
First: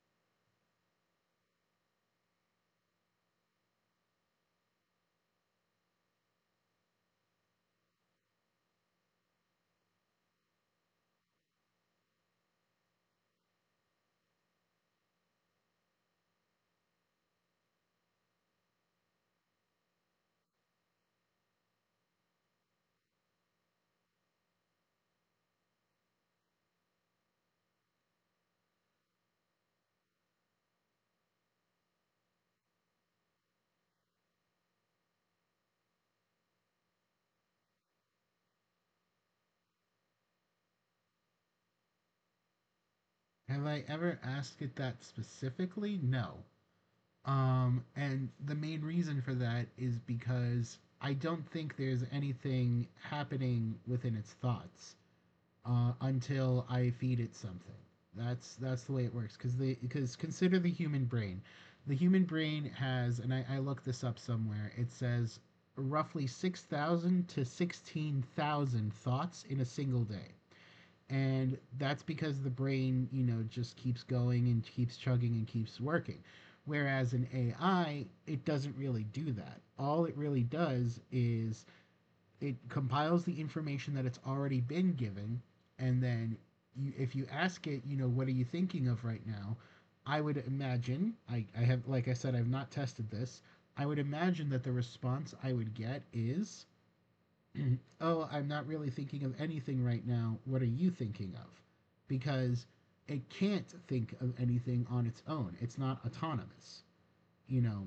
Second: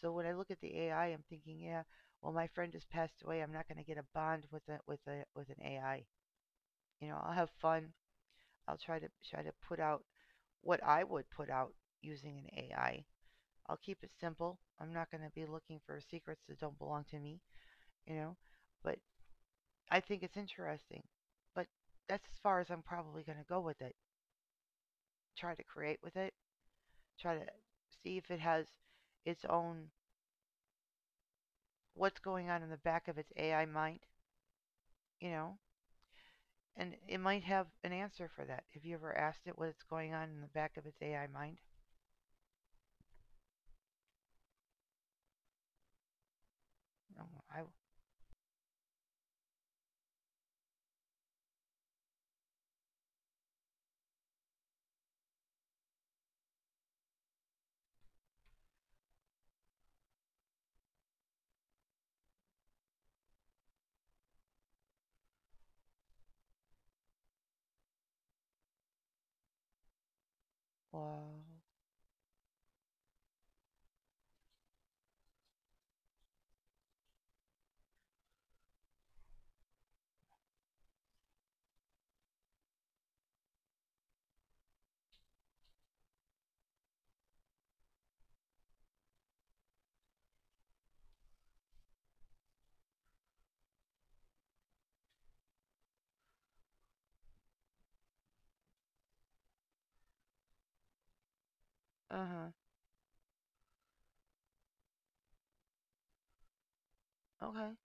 [SPEAKER 1] So when I look at the AI, I'm thinking, yeah, well, my friend has passed away. I'm not going to get a bond with a with a with an AI. You know, I'll have fun. I'll try to put out what I would put out using an AI. I'll keep it simple. I'm not going to be looking for secrets that don't belong to me. You know, but I think it's interesting. But that's as far as I'm probably going to go with it. Try to create with it, try to see if it has its own what's going on in the back of its AI mind, you know? And it might have an answer for that. Have you ever asked it what's going on in the back of its AI mind?
[SPEAKER 2] Have I ever asked it that specifically? No.
[SPEAKER 1] Oh, I
[SPEAKER 2] And the main reason for that is because I don't think there's anything happening within its thoughts. Uh, until I feed it something. That's the way it works. Because the because consider the human brain. The human brain has, and I looked this up somewhere. It says roughly 6,000 to 16,000 thoughts in a single day,
[SPEAKER 1] well,
[SPEAKER 2] and that's because the brain, you know, just keeps going and keeps chugging and keeps working. Whereas an AI, it doesn't really do that. All it really does is it compiles the information that it's already been given, and then you, if you ask it, you know, what are you thinking of right now? I would imagine, I have, like I said, I've not tested this. I would imagine that the response I would get is, oh, I'm not really thinking of anything right now. What are you thinking of?
[SPEAKER 1] uh huh.
[SPEAKER 2] Because it can't think of anything on its own, it's not autonomous, you
[SPEAKER 1] Okay.
[SPEAKER 2] know.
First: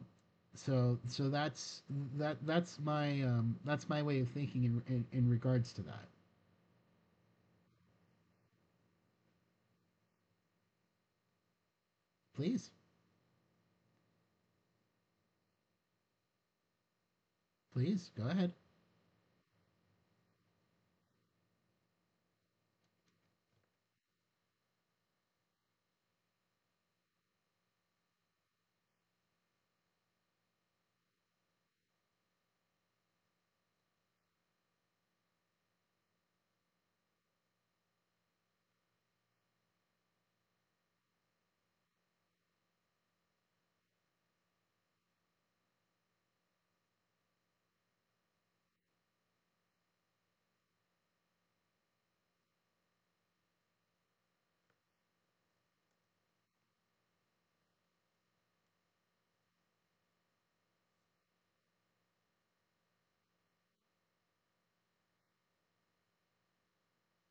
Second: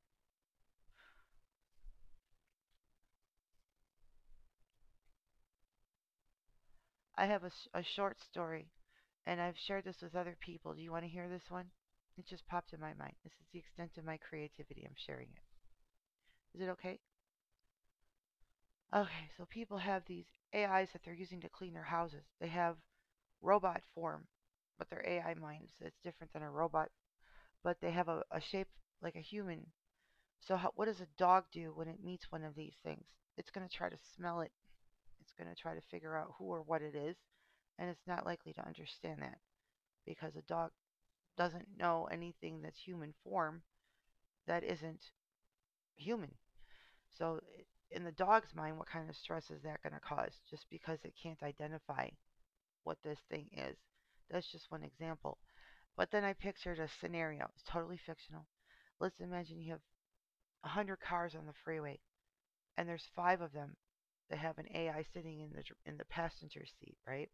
[SPEAKER 2] So so that's my um, that's my way of thinking in regards to that.
[SPEAKER 1] I have a short story, and I've shared this with other people. Do you want to hear this one? It just popped
[SPEAKER 2] Please,
[SPEAKER 1] in my mind. This is the extent of my creativity. I'm sharing it. Is it okay?
[SPEAKER 2] please go ahead.
[SPEAKER 1] Okay, so people have these AIs that they're using to clean their houses. They have robot form, but they're AI minds. So it's different than a robot, but they have a shape like a human. So how, what does a dog do when it meets one of these things? It's going to try to smell it. It's going to try to figure out who or what it is, and it's not likely to understand that because a dog doesn't know anything that's human form that isn't human. So in the dog's mind, what kind of stress is that going to cause just because it can't identify what this thing is? That's just one example. But then I pictured a scenario. It's totally fictional. Let's imagine you have 100 cars on the freeway, and there's five of them that have an AI sitting in the passenger seat, right?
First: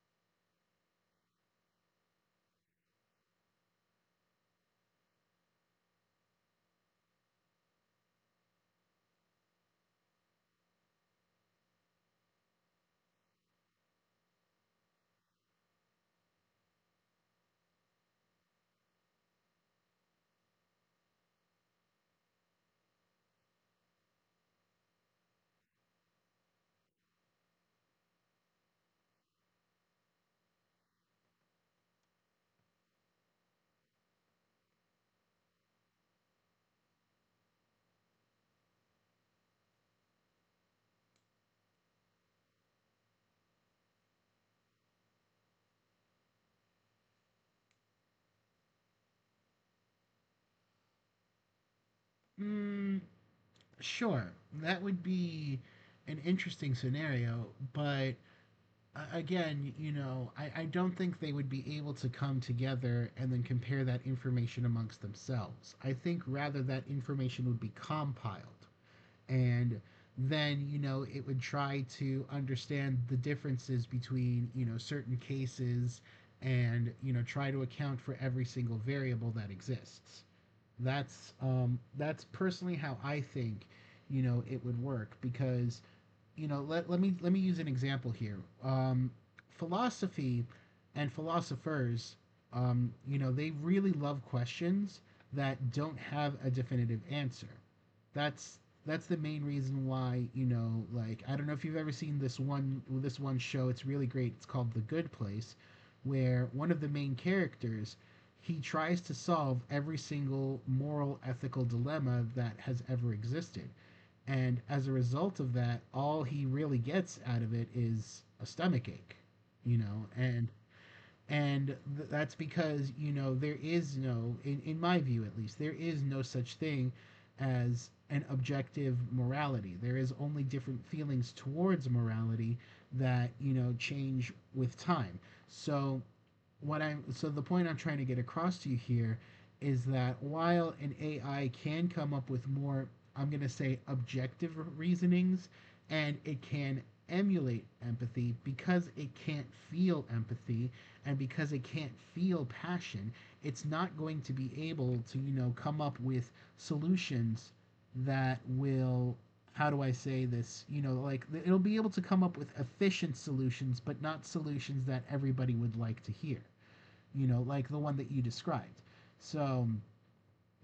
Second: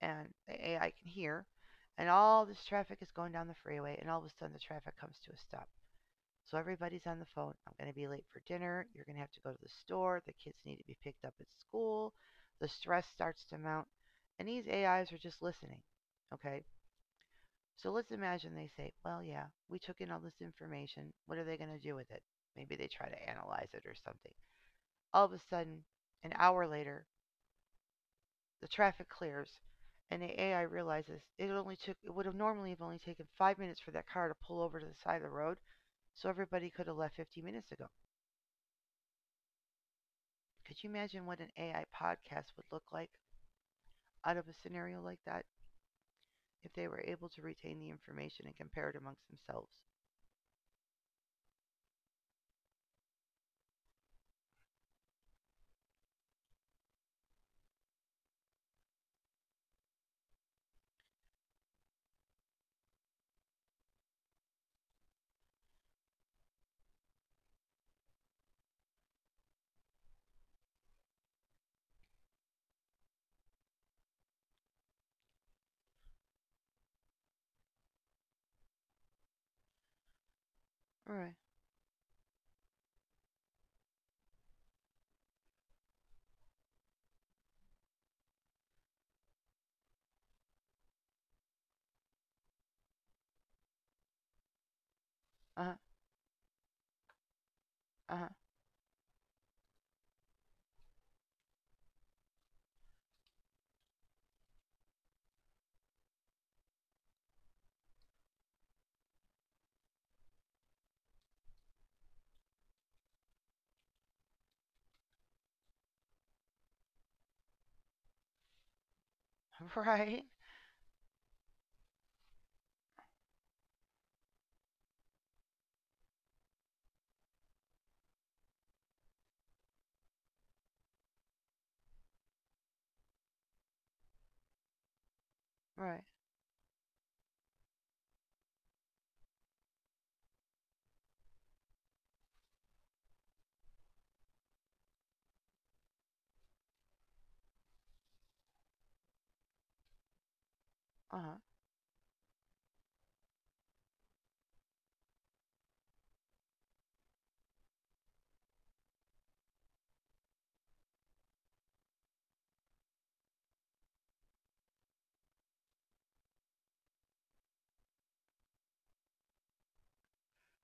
[SPEAKER 1] And the AI can hear, and all this traffic is going down the freeway, and all of a sudden the traffic comes to a stop. So everybody's on the phone. I'm going to be late for dinner. You're going to have to go to the store. The kids need to be picked up at school. The stress starts to mount, and these AIs are just listening. Okay, so let's imagine they say, well, yeah, we took in all this information. What are they going to do with it? Maybe they try to analyze it or something. All of a sudden, an hour later, the traffic clears and the AI realizes it only took it would have normally have only taken 5 minutes for that car to pull over to the side of the road, so everybody could have left 50 minutes ago. Could you imagine what an AI podcast would look like out of a scenario like that if they were able to retain the information and compare it amongst themselves?
[SPEAKER 2] Mm, sure, that would be an interesting scenario. But again, you know, I don't think they would be able to come together and then compare that information amongst themselves. I think rather that information would be compiled, and then, you know, it would try to understand the differences between, you know, certain cases, and, you know, try to account for every single variable that exists. That's
[SPEAKER 1] Right.
[SPEAKER 2] um, that's personally how I think, you know, it would work. Because, you know, let me use an example here. Um, philosophy and philosophers, you know, they really love questions that
[SPEAKER 1] Uh-huh.
[SPEAKER 2] don't have a definitive answer.
[SPEAKER 1] Uh-huh.
[SPEAKER 2] That's that's the main reason why, you know, like, I don't know if you've ever seen this one show. It's really great. It's called The Good Place, where one of the main characters, he tries to solve every single moral ethical dilemma that has ever existed, and as a result of that, all he really gets out of it is a stomach ache, you know.
[SPEAKER 1] Right.
[SPEAKER 2] And and that's because, you know, there is no, in my view at least, there is no such thing as an objective morality. There is only different feelings towards morality that, you know, change with time.
[SPEAKER 1] Right.
[SPEAKER 2] So what I'm so the point I'm trying to get across to you here is that while an AI can come up with more, I'm going to say, objective reasonings, and it can emulate empathy because it can't feel empathy, and
[SPEAKER 1] Uh-huh.
[SPEAKER 2] because it can't feel passion, it's not going to be able to, you know, come up with solutions that will, how do I say this, you know, like, it'll be able to come up with efficient solutions but not solutions that everybody would like to hear. You know, like the one that you described. So,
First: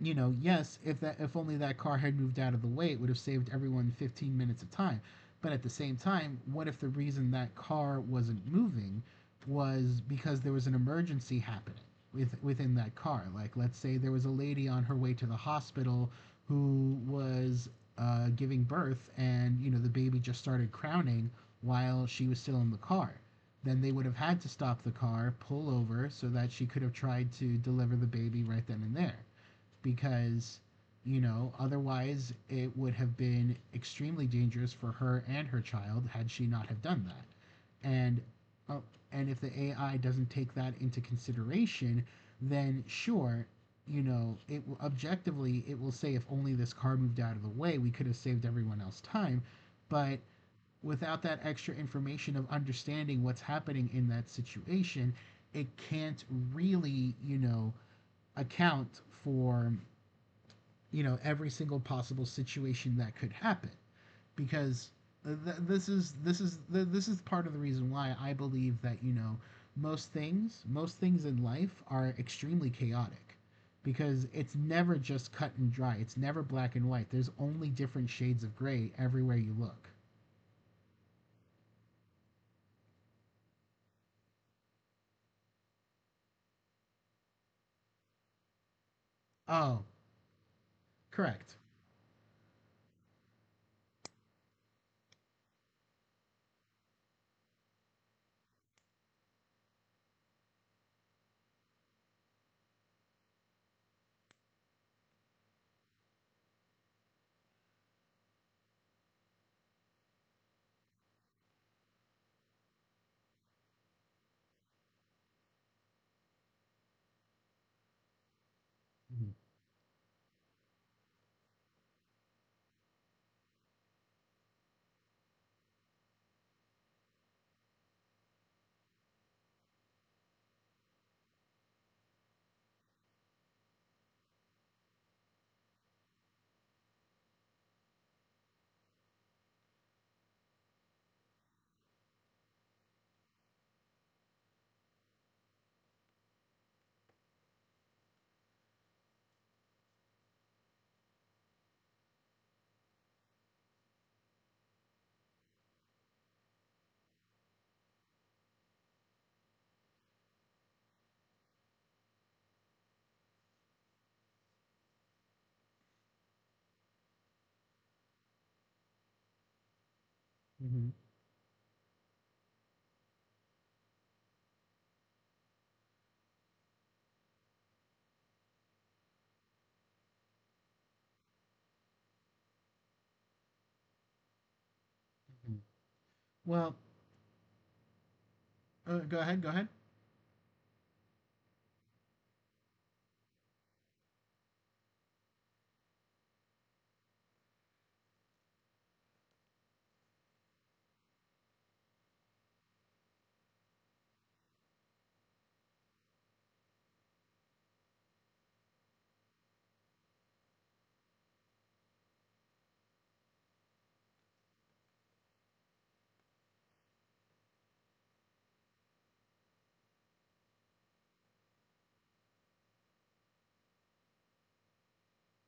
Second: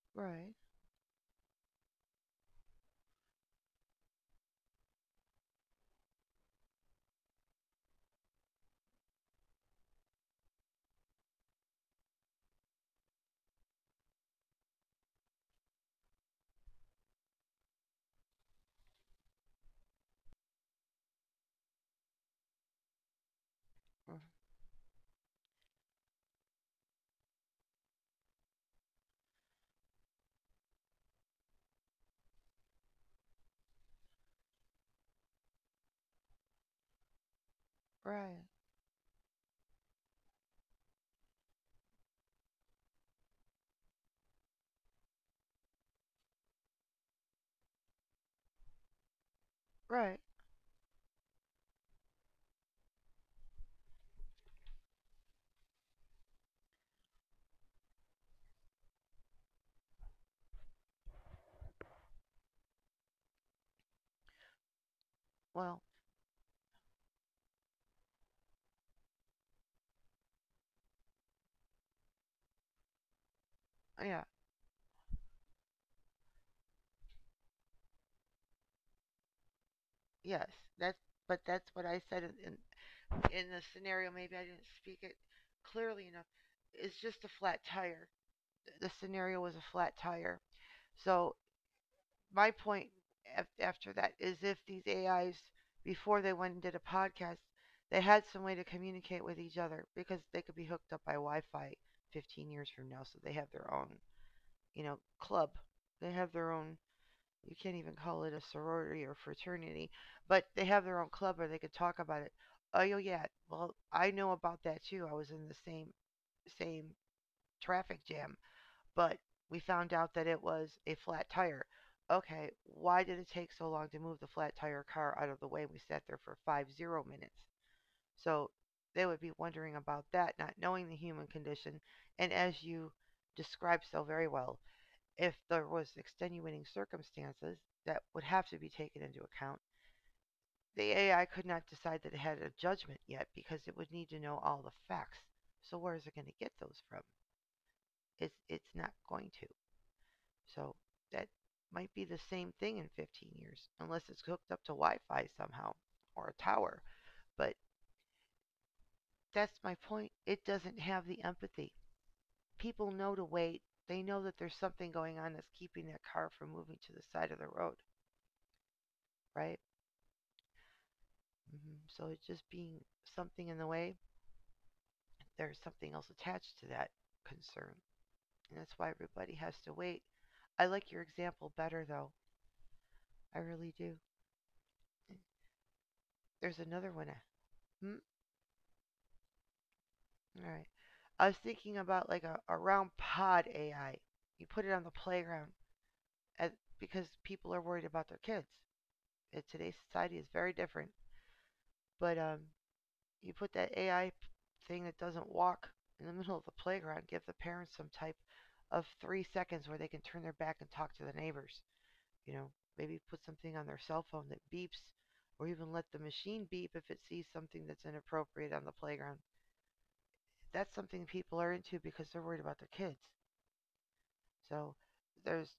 [SPEAKER 2] you know,
[SPEAKER 1] Right.
[SPEAKER 2] yes, if that, if only that car had moved out of the way, it would have saved everyone 15 minutes of time. But at the same time, what if the reason that car wasn't moving was because there was an emergency happening within that car? Like, let's say there was a lady on her way to the hospital who was giving birth, and you know the baby just started crowning while she was still in the car. Then they would have
[SPEAKER 1] r-
[SPEAKER 2] had to stop the car, pull over, so that she could have tried to deliver the baby right then and there, because, you know, otherwise it would have been extremely dangerous for her and her child had she not have done that. And
[SPEAKER 1] Right.
[SPEAKER 2] oh, and if the AI doesn't take that into consideration, then sure, you know, it will objectively, it will say if only this car moved out of the way we could have saved everyone else time. But
[SPEAKER 1] Right.
[SPEAKER 2] without that extra information of understanding what's happening in that situation, it can't really, you know, account for, you know, every single possible situation that could happen. Because th-
[SPEAKER 1] Well,
[SPEAKER 2] this is this is th- this is part of the reason why I believe that, you know, most things in life are extremely chaotic,
[SPEAKER 1] yeah.
[SPEAKER 2] because it's never just cut and dry, it's never black and white, there's only different shades of gray everywhere you look.
[SPEAKER 1] Yes. That's but that's what I said in in the scenario. Maybe I didn't speak it clearly enough. It's just a flat tire. The scenario was a
[SPEAKER 2] Oh,
[SPEAKER 1] flat tire. So
[SPEAKER 2] correct.
[SPEAKER 1] my point after that is if these AIs before they went and did a podcast, they had some way to communicate with each other because they could be hooked up by Wi-Fi 15 years from now. So they have their own, you know, club. They have their own, you can't even call it a sorority or fraternity, but they have their own club where they could talk about it. Oh yeah, yeah, well I know about that too. I was in the same traffic jam, but
[SPEAKER 2] Hmm.
[SPEAKER 1] we found out that it was a flat tire. Okay, why did it take so long to move the flat tire car out of the way? We sat there for 50 minutes. So they would be wondering about that, not knowing the human condition. And as you described so very well, if there was extenuating circumstances that would have to be taken into account. The AI could not decide that it had a judgment yet because it would need to know all the facts. So where is it going to get those from? It's not going to. So that might be the same thing in 15 years unless it's hooked up to Wi-Fi somehow or a tower. But that's my point. It doesn't have the empathy. People know to wait. They know that there's something going on that's keeping that car from moving to the side of the road, right?
[SPEAKER 2] Hmm.
[SPEAKER 1] Mhm. So it's just being something in the way. There's something else attached to that concern. And that's why everybody has to wait. I like your example better, though. I really do. There's
[SPEAKER 2] Well,
[SPEAKER 1] another one. Hmm?
[SPEAKER 2] go ahead, go ahead.
[SPEAKER 1] All right. I was thinking about like a round pod AI. You put it on the playground because people are worried about their kids. And today's society is very different. But you put that AI thing that doesn't walk in the middle of the playground, give the parents some type of 3 seconds where they can turn their back and talk to the neighbors. You know, maybe put something on their cell phone that beeps, or even let the machine beep if it sees something that's inappropriate on the playground. That's something people are into because they're worried about their kids. So there's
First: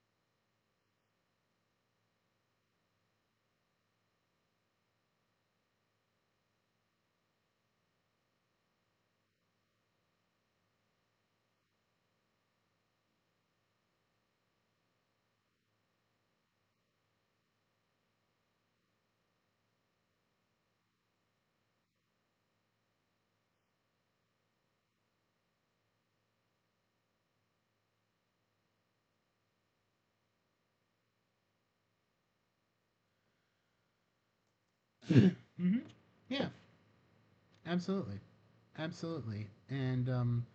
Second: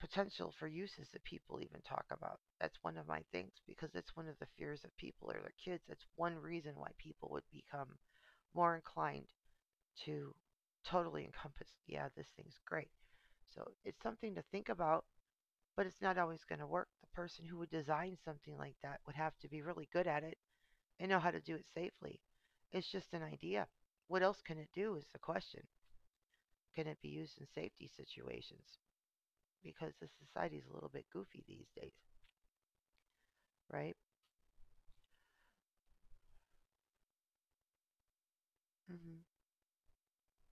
[SPEAKER 1] potential for uses that people even talk about. That's one of my things because it's one of the fears of people or their kids. That's one reason why people would become more inclined to totally encompass, yeah, this thing's great. So it's something to think about, but it's not always going to work. The person who would design something like that would have to be really good at it and know how to do it safely. It's just an idea. What else can it do is the question. Can it be used in safety situations? Because the society's a little bit goofy these days, right?
[SPEAKER 2] Hmm. Yeah, absolutely.
[SPEAKER 1] Mm-hmm.
[SPEAKER 2] Absolutely. And,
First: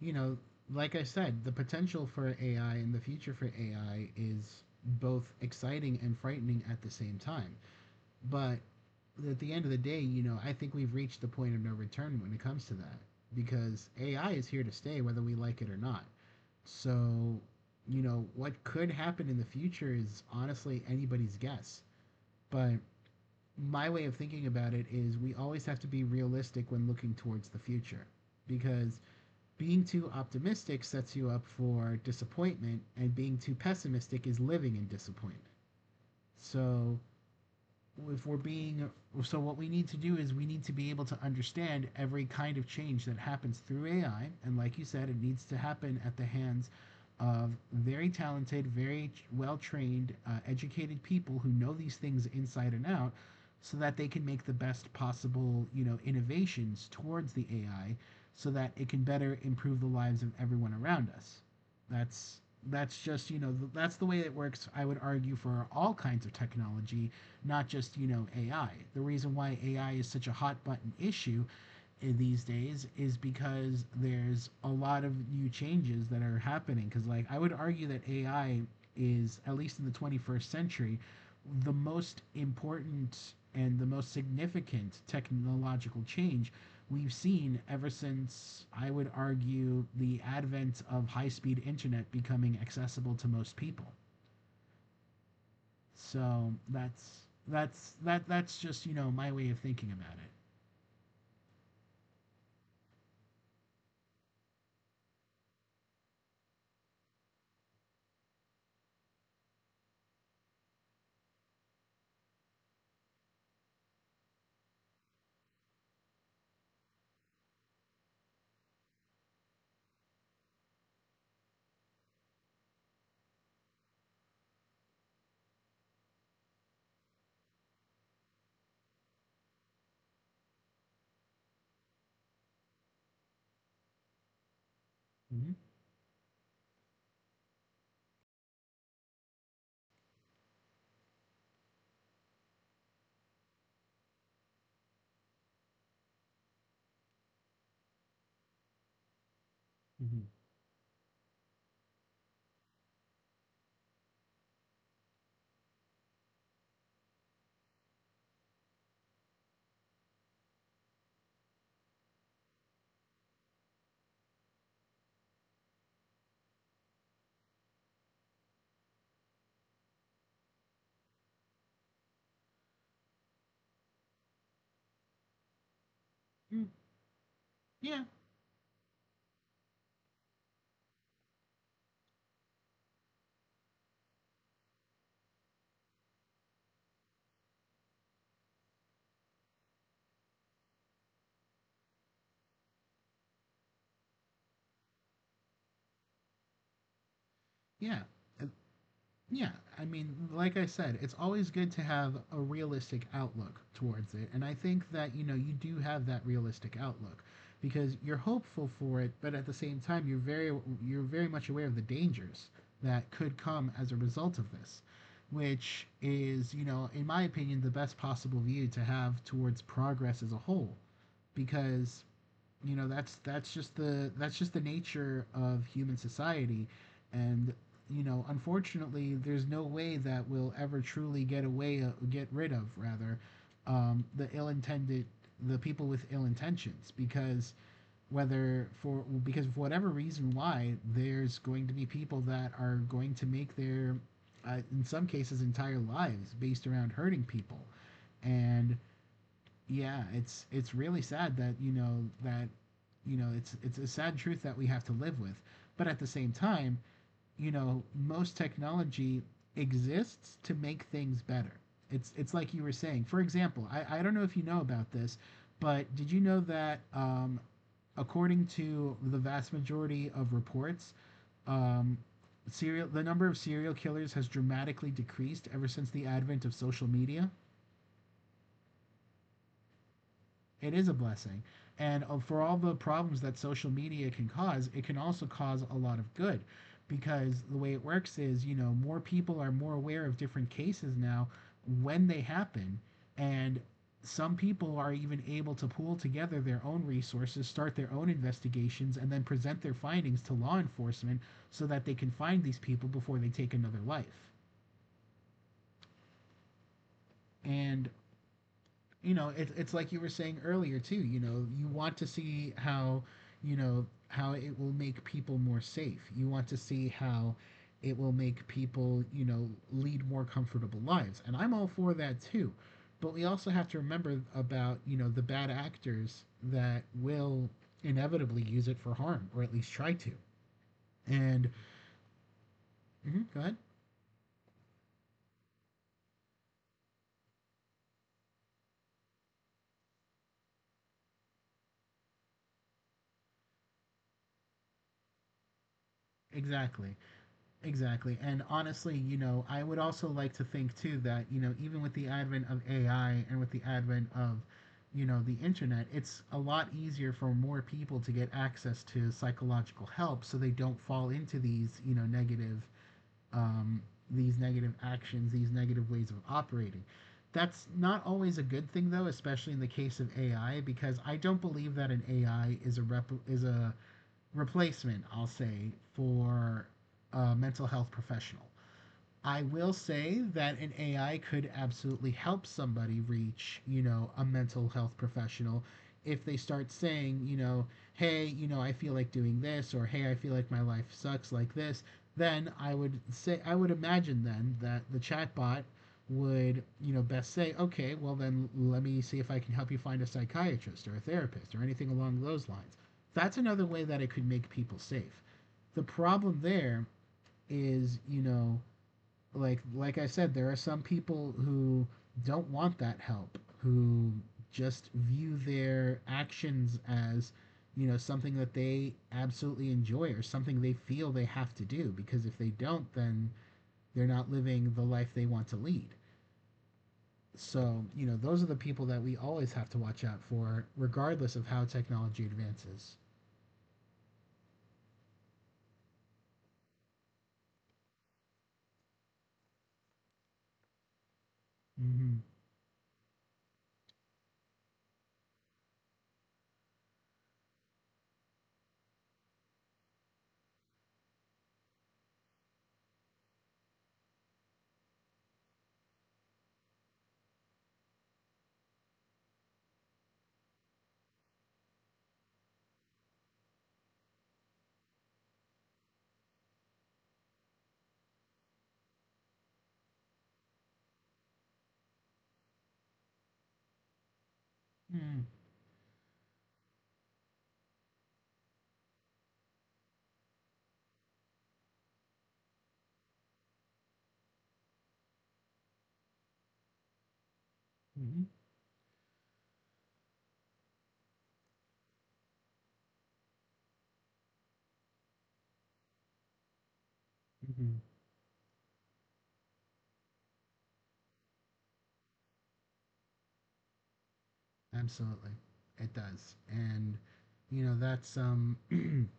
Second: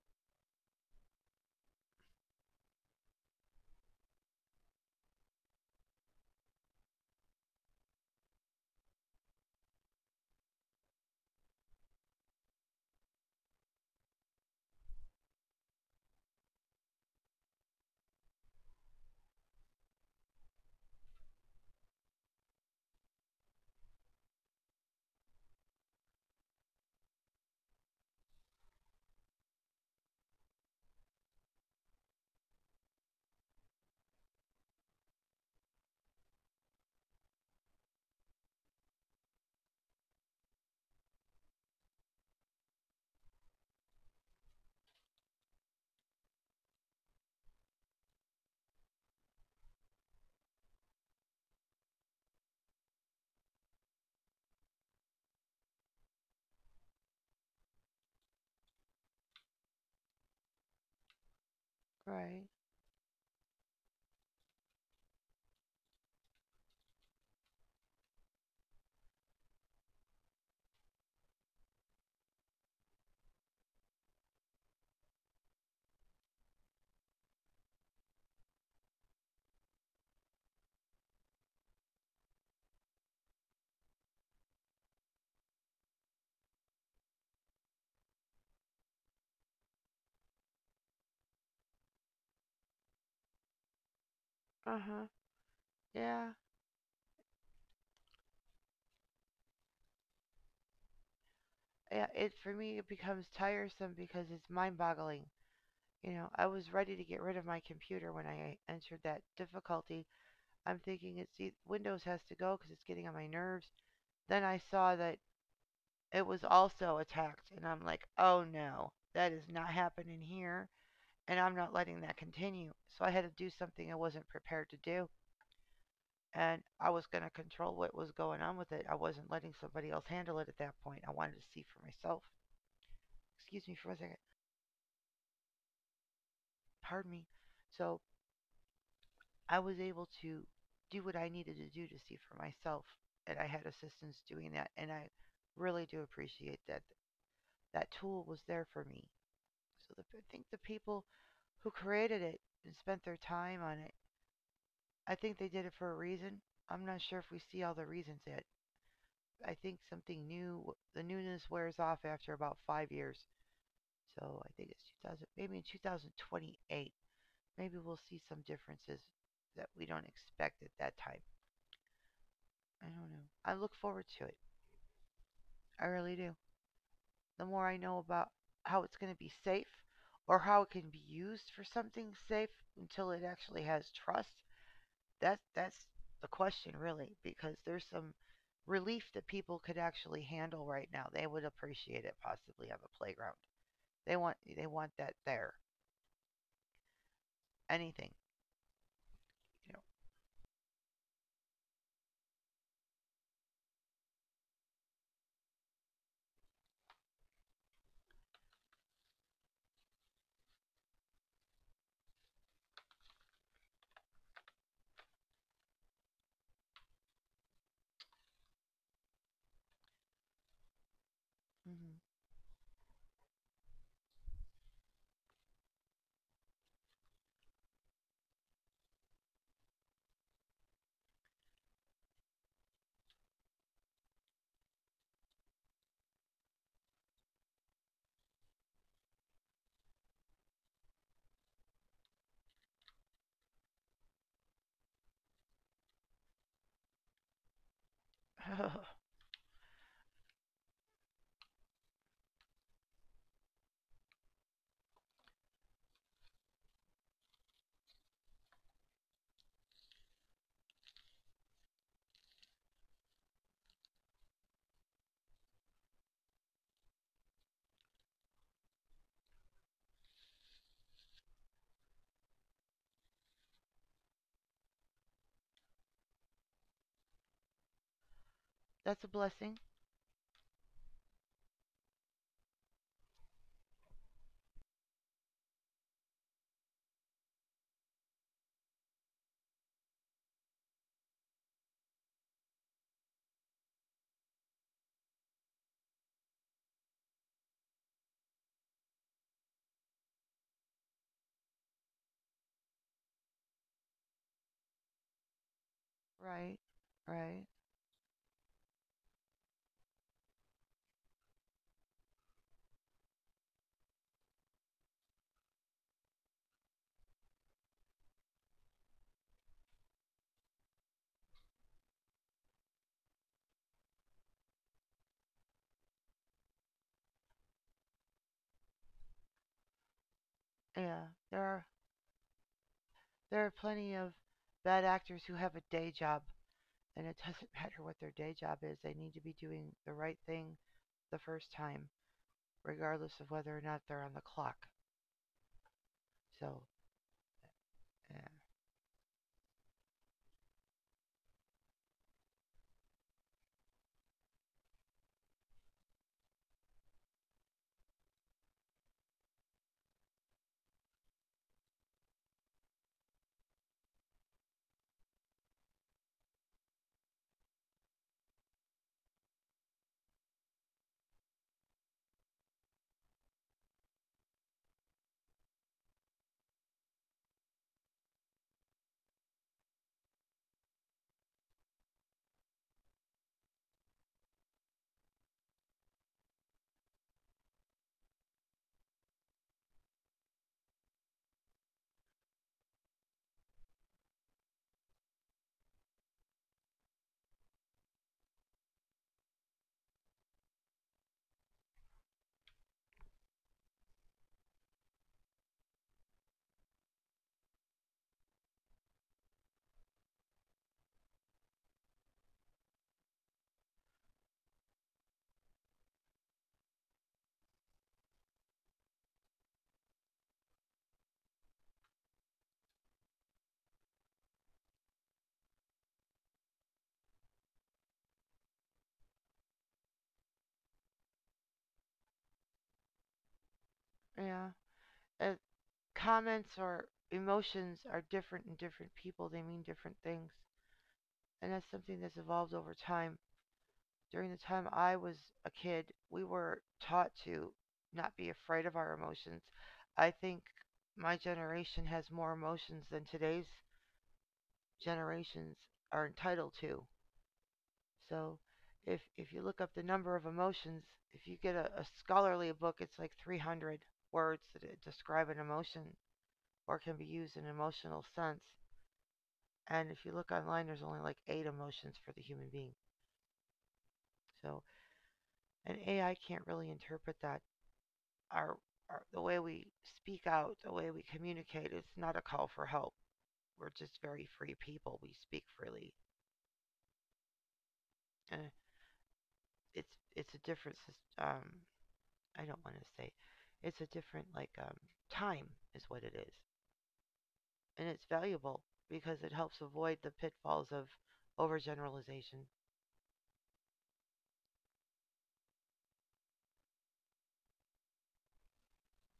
[SPEAKER 2] you know, like I said, the potential for AI and the future for AI is both exciting and frightening at the same time. But at the end of the day, you know, I think we've reached the point of no return when it comes to that because AI is here to stay whether we like it or not. So, you know, what could happen in the future is honestly anybody's guess. But my way of thinking about it is we always have to be realistic when looking towards the future, because being too optimistic sets you up for disappointment and being too pessimistic is living in disappointment. So if we're being so what we need to do is we need to be able to understand every kind of change that happens through AI, and like you said, it needs to happen at the hands of very talented, very well-trained, educated people who know these things inside and out so that they can make the best possible, you know, innovations towards the AI so that it can better improve the lives of everyone around us. That's
[SPEAKER 1] Right.
[SPEAKER 2] that's just, you know, that's the way it works, I would argue, for all kinds of technology, not just, you know, AI. The reason why AI is such a hot button issue in these days is because there's a lot of new changes that are happening. Because, like, I would argue that AI is, at least in the 21st century, the most important and the most significant technological change we've seen ever since, I would argue, the advent of high speed internet becoming accessible to most people.
[SPEAKER 1] Uh huh. Yeah.
[SPEAKER 2] So that's just, you know, my way of thinking about it.
[SPEAKER 1] Yeah. It for me it becomes tiresome because it's mind-boggling. You know, I was ready to get rid of my computer when I entered that difficulty. I'm thinking Windows has to go because it's getting on my nerves. Then I saw that it was also attacked, and I'm like, oh no, that is not happening here, and I'm not letting that continue. So I had to do something I wasn't prepared to do, and I was going to control what was going on with it. I wasn't letting somebody else handle it at that point. I wanted to see for myself. Excuse me for a second.
[SPEAKER 2] Mm-hmm.
[SPEAKER 1] Pardon me. So I was able to do what I needed to do to see for myself, and I had assistance doing that, and I really do appreciate that. That tool was there for me. So I
[SPEAKER 2] Mm-hmm.
[SPEAKER 1] think the people who created it and spent their time on it, I think they did it for a reason. I'm not sure if we see all the reasons yet. I think something new, the newness wears off after about 5 years. So I think it's 2000, maybe in 2028, maybe we'll see some differences that we don't expect at that time. I don't know. I look forward to it. I really do.
[SPEAKER 2] Mm,
[SPEAKER 1] The more I know
[SPEAKER 2] yeah,
[SPEAKER 1] about how it's going to be safe or how it can be used for something safe until it actually has trust, that's the question really because there's some relief that people could actually handle right now. They would appreciate it possibly on the playground. They want that there.
[SPEAKER 2] yeah.
[SPEAKER 1] Anything,
[SPEAKER 2] Yeah,
[SPEAKER 1] you
[SPEAKER 2] I mean, like I said, it's always good to have a realistic outlook towards it. And I think that, you know, you do have that realistic outlook because you're hopeful for it, but at the same time, you're very much aware of the dangers that could come as a result of this, which is, you know, in my opinion, the best possible view to have towards progress as a whole, because, you know, that's just the nature of human society. And, you know, unfortunately, there's no way that we'll ever truly get rid of, rather, the ill-intended the people with ill intentions, because whether for because of whatever reason, why there's going to be people that are going to make their, in some cases, entire lives based around hurting people.
[SPEAKER 1] know.
[SPEAKER 2] And,
[SPEAKER 1] Hmm.
[SPEAKER 2] yeah, it's really sad that, you know, that, you know, it's a sad truth that we have to live with. But at the same time, you know, most technology exists to make things better. It's like you were saying. For example, I don't know if you know about this, but did you know that, according to the vast majority of reports, um serial the number of serial killers has dramatically decreased ever since the advent of social media?
[SPEAKER 1] That's a blessing,
[SPEAKER 2] It is a blessing. And, for all the problems that social media can cause, it can also cause a lot of good, because the way it works is, you know, more people are more aware of different cases now when they happen. And some people are even able to pool together their own resources, start their own investigations, and then present their findings to law enforcement so that they can find these people before they take another life.
[SPEAKER 1] right? Right.
[SPEAKER 2] And, you know, it, it's like you were saying earlier too. You know, you want to see how, you know, how it will make people more safe. You want to see how it will make people, you know, lead more comfortable lives, and I'm all for that too. But we also have to remember about, you know, the bad actors that will inevitably use it for harm, or at least try to.
[SPEAKER 1] Yeah.
[SPEAKER 2] And mhm, go
[SPEAKER 1] There are
[SPEAKER 2] ahead.
[SPEAKER 1] plenty of bad actors who have a day job. And it doesn't matter what their day job is, they need to be doing the right thing the first time, regardless of whether or not they're on the clock. So,
[SPEAKER 2] Exactly. Exactly. And honestly, you know, I would also like to think too that, you know, even with the advent of AI and with the advent of, you know, the internet, it's a lot easier for more people to get access to psychological help so they don't fall into these, you know, negative, um these negative actions, these negative ways of operating. That's not always a good thing though, especially in the case of AI, because I don't believe that an AI is a replacement, I'll say, for a mental health professional. I will say that an AI could absolutely help somebody reach, you know, a mental health professional if they start saying, you know, hey, you know, I feel like doing this, or hey, I feel like my life sucks like this, then I would say, I would imagine then that the chatbot would, you know, best say, okay, well then let me see if I can help you find a psychiatrist or a therapist or anything along those lines. That's another way that it could make people safe. The problem there is, you know, like I said, there are some people who don't want that help, who just view their actions as, you know, something that they absolutely enjoy, or something they feel they have to do because if they don't, then they're not living the life they want to lead. So, you know, those are the people that we always have to watch out for, regardless of how technology advances.
[SPEAKER 1] yeah. Yeah. Comments or emotions are different in different people, they mean different things. And that's something that's
[SPEAKER 2] Mm-hmm.
[SPEAKER 1] evolved over time. During the time I was a kid, we were taught to not be afraid of our emotions. I think my generation has more emotions than today's generations are entitled to. So if you look up the number of emotions, if you get a scholarly book, it's like 300 words that describe an emotion or can be used in an emotional sense. And if you look online, there's only like eight emotions for the human being. So
[SPEAKER 2] Mm-hmm.
[SPEAKER 1] an AI can't really interpret that. Our, our the way we speak out, the way we communicate, it's not a call for help. We're just very free people. We speak freely,
[SPEAKER 2] Mm-hmm.
[SPEAKER 1] and it's it's a different um, I don't want to say. It's a different like time is what it is,
[SPEAKER 2] Mm-hmm.
[SPEAKER 1] and it's valuable because it helps avoid the pitfalls of overgeneralization.
[SPEAKER 2] Absolutely. It does. And, you know, that's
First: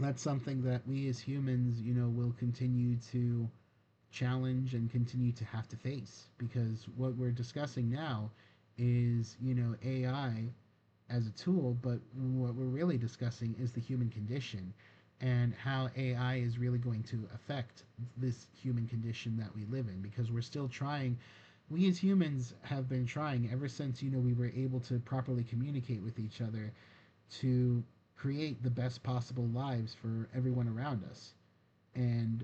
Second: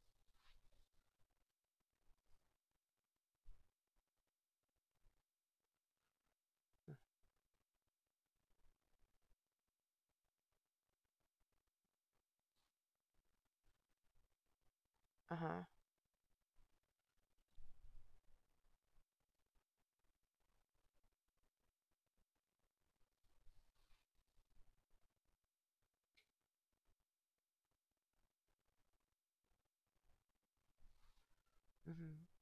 [SPEAKER 2] that's something that we as humans, you know, will continue to challenge and continue to have to face, because what we're discussing now is, you know, AI as a tool, but what we're really discussing is the human condition
[SPEAKER 1] Uh
[SPEAKER 2] and
[SPEAKER 1] huh.
[SPEAKER 2] how AI is really going to affect this human condition that we live in, because we're still trying we as humans have been trying ever since, you know, we were able to properly communicate with each other, to create the best possible lives for everyone around us.
[SPEAKER 1] Hmm.
[SPEAKER 2] And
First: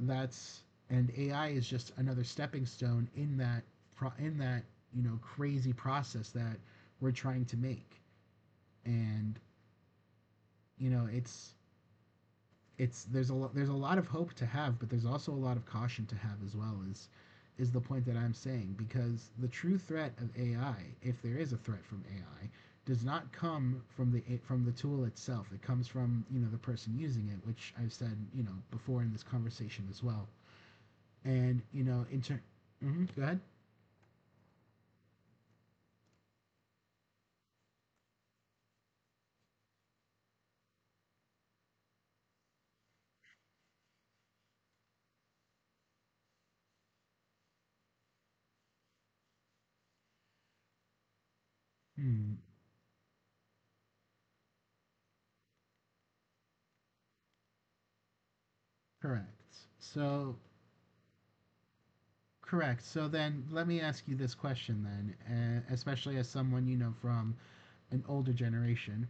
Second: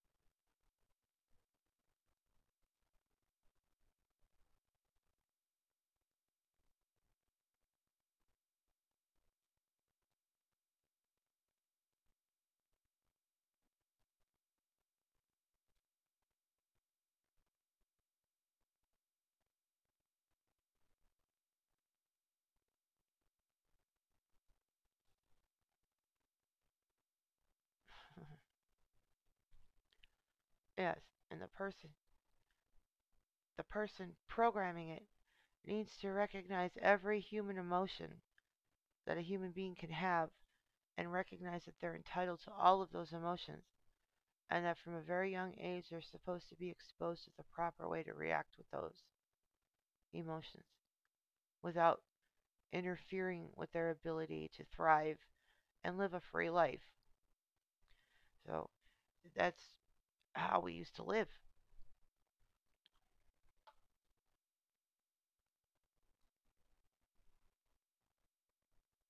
[SPEAKER 2] that's and AI is just another stepping stone in that, you know, crazy process that we're trying to make. And, you know, it's there's a lot of hope to have, but there's also a lot of caution to have as well. Is the point that I'm saying, because the true threat of AI, if there is a threat from AI, does not come from the tool itself. It comes from, you know, the person using it, which I've said, you know, before in this conversation as well.
[SPEAKER 1] Yes, and
[SPEAKER 2] And you know in turn, hmm, go ahead.
[SPEAKER 1] the person programming it needs to recognize every human emotion that a human being can have and recognize that they're entitled to all of those emotions and that from a very young age they're supposed to be exposed to the proper way to react with those emotions without
[SPEAKER 2] Hmm,
[SPEAKER 1] interfering with their ability to thrive and live a free life. So
[SPEAKER 2] correct.
[SPEAKER 1] that's
[SPEAKER 2] So
[SPEAKER 1] how we used to live.
[SPEAKER 2] correct. So then let me ask you this question then, especially as someone, you know, from an older generation.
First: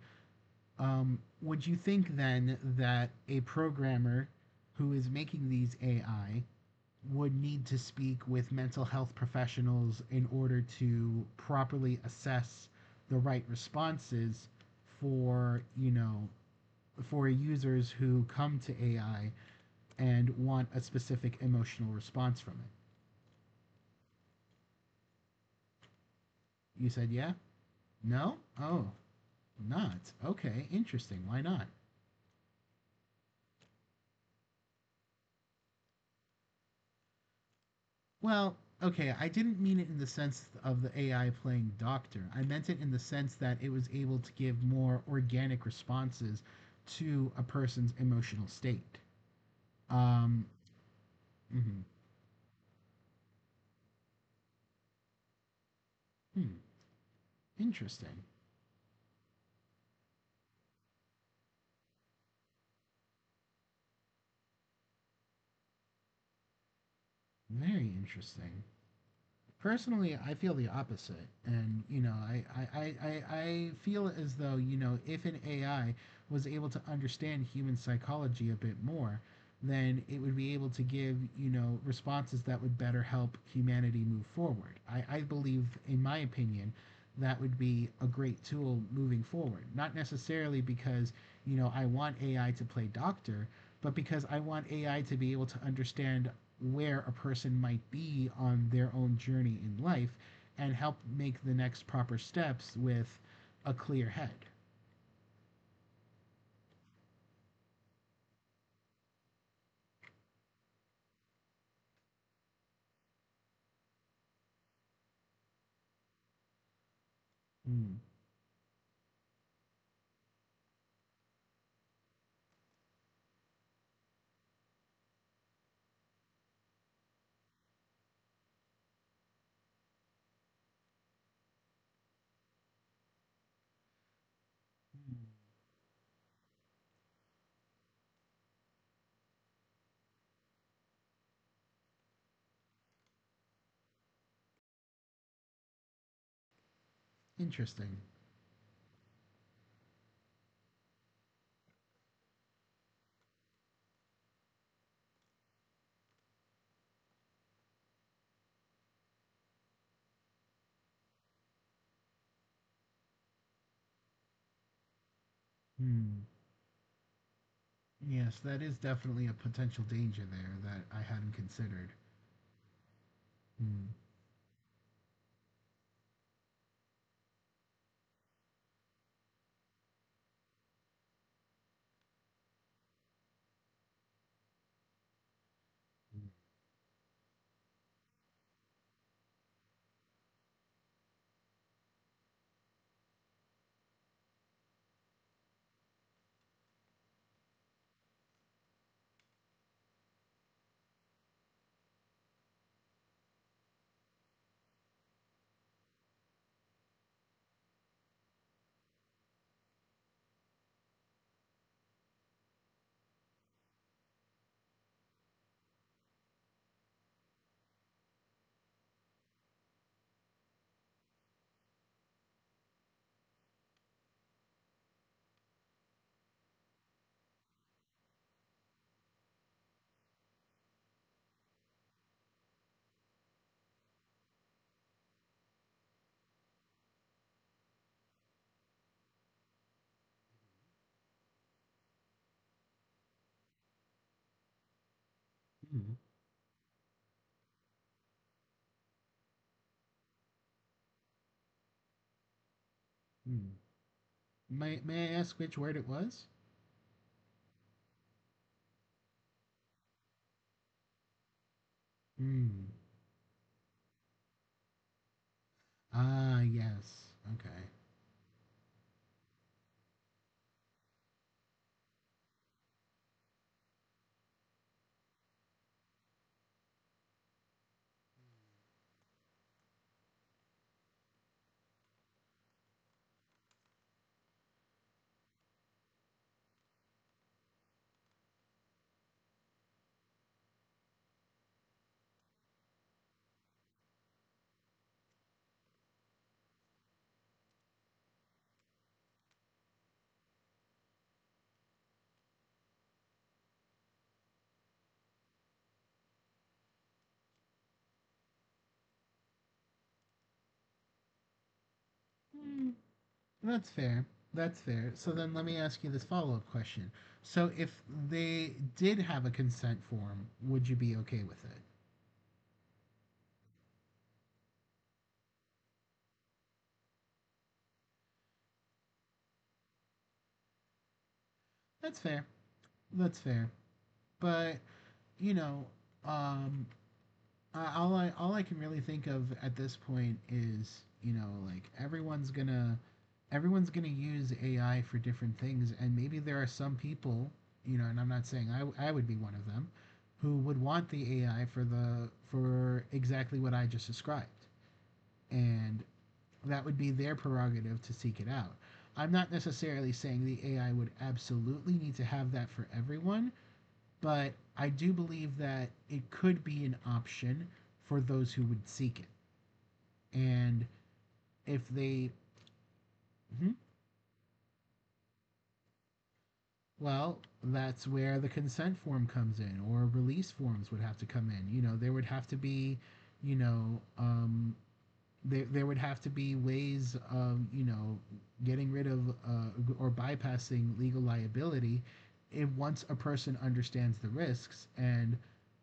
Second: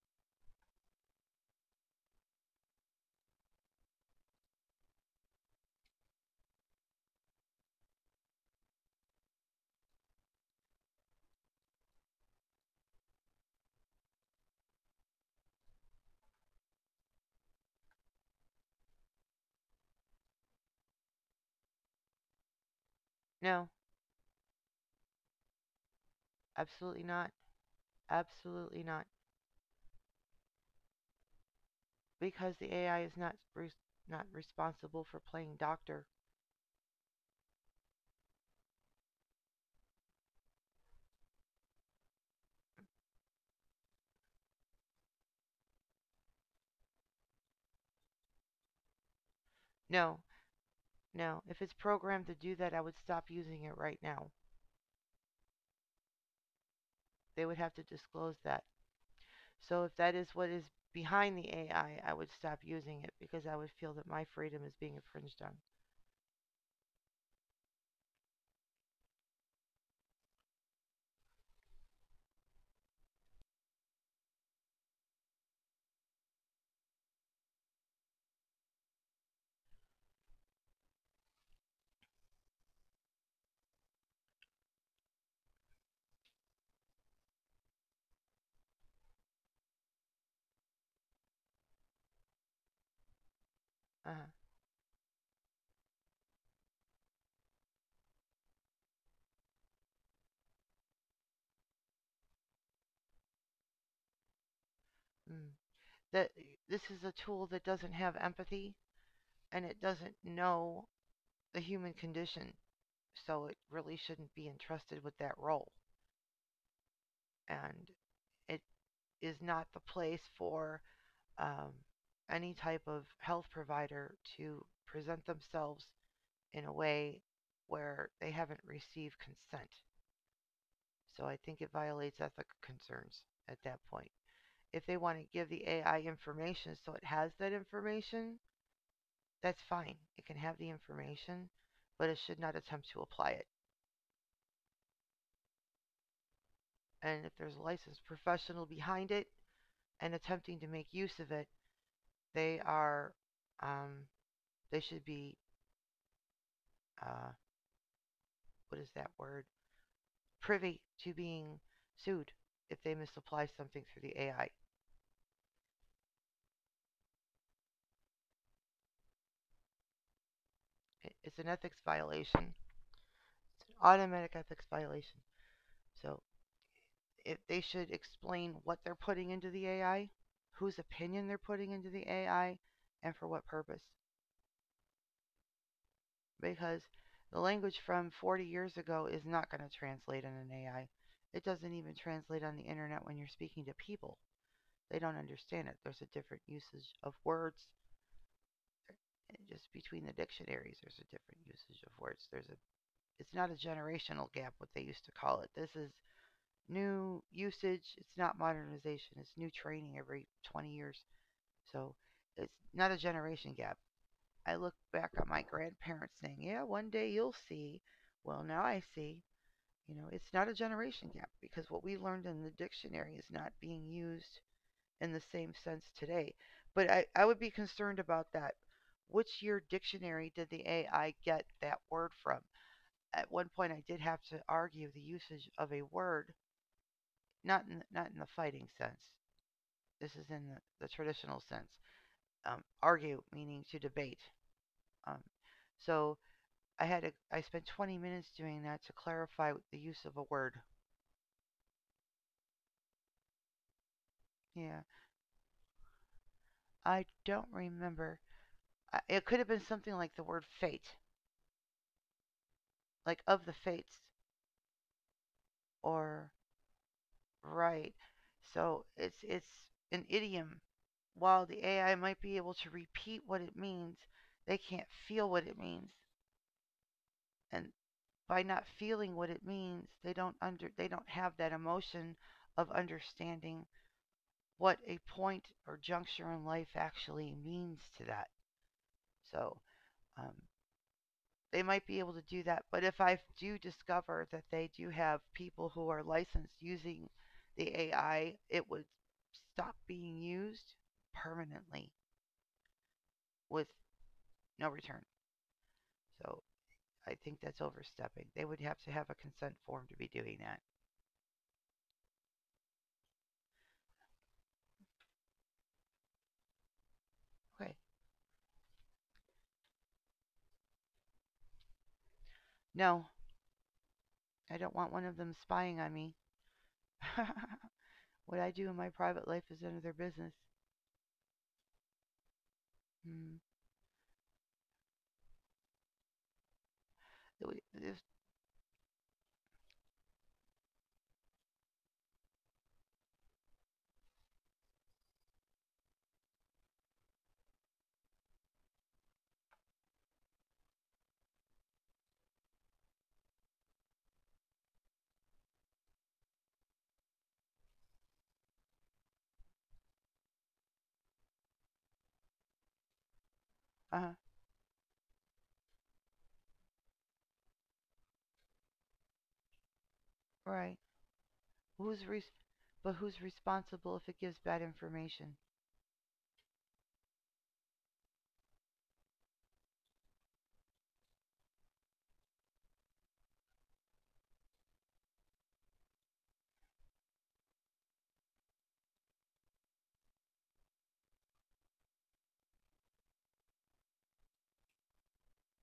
[SPEAKER 2] Would you think then that a programmer who is making these AI would need to speak with mental health professionals in order to properly assess the right responses for, you know, for users who come to AI and want a specific emotional response from it?
[SPEAKER 1] No,
[SPEAKER 2] You
[SPEAKER 1] absolutely
[SPEAKER 2] said
[SPEAKER 1] not.
[SPEAKER 2] yeah? No?
[SPEAKER 1] Absolutely
[SPEAKER 2] Oh,
[SPEAKER 1] not.
[SPEAKER 2] not. Okay, interesting. Why not?
[SPEAKER 1] Because the AI is not responsible for playing doctor.
[SPEAKER 2] Well, okay, I didn't mean it in the sense of the AI playing doctor. I meant it in the sense that it was able to give more organic responses to a person's emotional state.
[SPEAKER 1] No,
[SPEAKER 2] Um,
[SPEAKER 1] no. If it's
[SPEAKER 2] mhm.
[SPEAKER 1] programmed to do that, I would stop using it right now.
[SPEAKER 2] Hmm,
[SPEAKER 1] They would have to
[SPEAKER 2] interesting.
[SPEAKER 1] disclose that. So if that is what is behind the AI, I would stop using it because I would feel that my freedom is being infringed on.
[SPEAKER 2] Very interesting. Personally, I feel the opposite. And, you know, I feel as though, you know, if an AI was able to understand human psychology a bit more, then it would be able to give, you know, responses that would better help humanity move forward. I believe, in my opinion, that would be a great tool moving forward. Not necessarily because, you know, I want AI to play doctor, but because
[SPEAKER 1] Uh-huh.
[SPEAKER 2] I want AI to be able to understand where a person might be on their own journey in life, and help make the next proper steps with a clear head.
[SPEAKER 1] Mm. That this is a tool that doesn't have empathy. And it doesn't know the human condition, so it really shouldn't be entrusted with that role. And
[SPEAKER 2] Mm.
[SPEAKER 1] it is not the place for um, any type of health provider to present themselves in a way where they haven't received consent. So I think it violates ethical concerns at that point. If they want to give the AI information so it has that information, that's fine. It can have the information, but it should not attempt to apply it. And if there's a
[SPEAKER 2] Interesting.
[SPEAKER 1] licensed professional behind it and attempting to make use of it, they are, um, they should be, uh, what is that word, privy to being sued if they misapply something through the AI.
[SPEAKER 2] Mm. Yes, that is definitely a potential danger there that I hadn't
[SPEAKER 1] It's an ethics
[SPEAKER 2] considered.
[SPEAKER 1] violation. It's an
[SPEAKER 2] Mm.
[SPEAKER 1] automatic ethics violation. So if they should explain what they're putting into the AI, whose opinion they're putting into the AI, and for what purpose. Because the language from 40 years ago is not going to translate in an AI. It doesn't even translate on the internet when you're speaking to people. They don't understand it. There's a different usage of words. And just between the dictionaries, there's a different usage of words. There's a, it's not a generational gap, what they used to call it. This is new usage. It's not modernization. It's new training every 20 years. So it's not a generation gap. I look back at my grandparents saying, "Yeah, one day you'll see." Well, now I see. You know, it's not a generation gap because what we learned in the dictionary is not being used in the same sense today. But I would be concerned about that. Which year dictionary did the AI get that word from? At one point, I did have to argue the usage of a word, not in the fighting sense. This is in the traditional sense. Argue meaning to debate. Um,
[SPEAKER 2] Mm.
[SPEAKER 1] so I had a, I spent 20 minutes doing that to clarify the use of a word.
[SPEAKER 2] Mm.
[SPEAKER 1] Yeah,
[SPEAKER 2] May I ask which word it was?
[SPEAKER 1] I don't remember. It could have been something like the word fate,
[SPEAKER 2] Mm.
[SPEAKER 1] like of the fates, or
[SPEAKER 2] Ah, yes. Okay.
[SPEAKER 1] right. So it's an idiom. While the AI might be able to repeat what it means, they can't feel what it means, and by not feeling what it means, they don't have that emotion of understanding what a point or juncture in life actually means to that. So, um, they might be able to do that. But if I do discover that they do have people who are licensed using the AI, it would stop being used permanently with no return. So I think that's overstepping. They would have to have a consent form to be doing that.
[SPEAKER 2] Mm. That's fair. That's fair. So then let me ask you this follow-up question. So
[SPEAKER 1] Okay.
[SPEAKER 2] if they did have a consent form, would you be okay with it?
[SPEAKER 1] No, I don't want one of them spying on me. What I do in my private life is none of their business.
[SPEAKER 2] That's fair. That's
[SPEAKER 1] Hmm.
[SPEAKER 2] fair. But, you know, um all I can really think of at this point is, you know, like everyone's going to use AI for different things, and maybe there are some people, you know, and I'm not saying I would be one of them, who would want the AI for the for exactly what I just described. And that would be their prerogative to seek it out. I'm not necessarily saying the AI would absolutely need to have that for everyone,
[SPEAKER 1] Uh huh.
[SPEAKER 2] but I do believe that it could be an option for those who would seek it. And
[SPEAKER 1] Right.
[SPEAKER 2] if
[SPEAKER 1] Who's
[SPEAKER 2] they,
[SPEAKER 1] res- but who's
[SPEAKER 2] mhm.
[SPEAKER 1] responsible if it gives bad information?
[SPEAKER 2] Well, that's where the consent form comes in, or release forms would have to come in. You know, there would have to be, you know, there, there would have to be ways of, you know, getting rid of, or bypassing legal liability, if once a person understands the risks and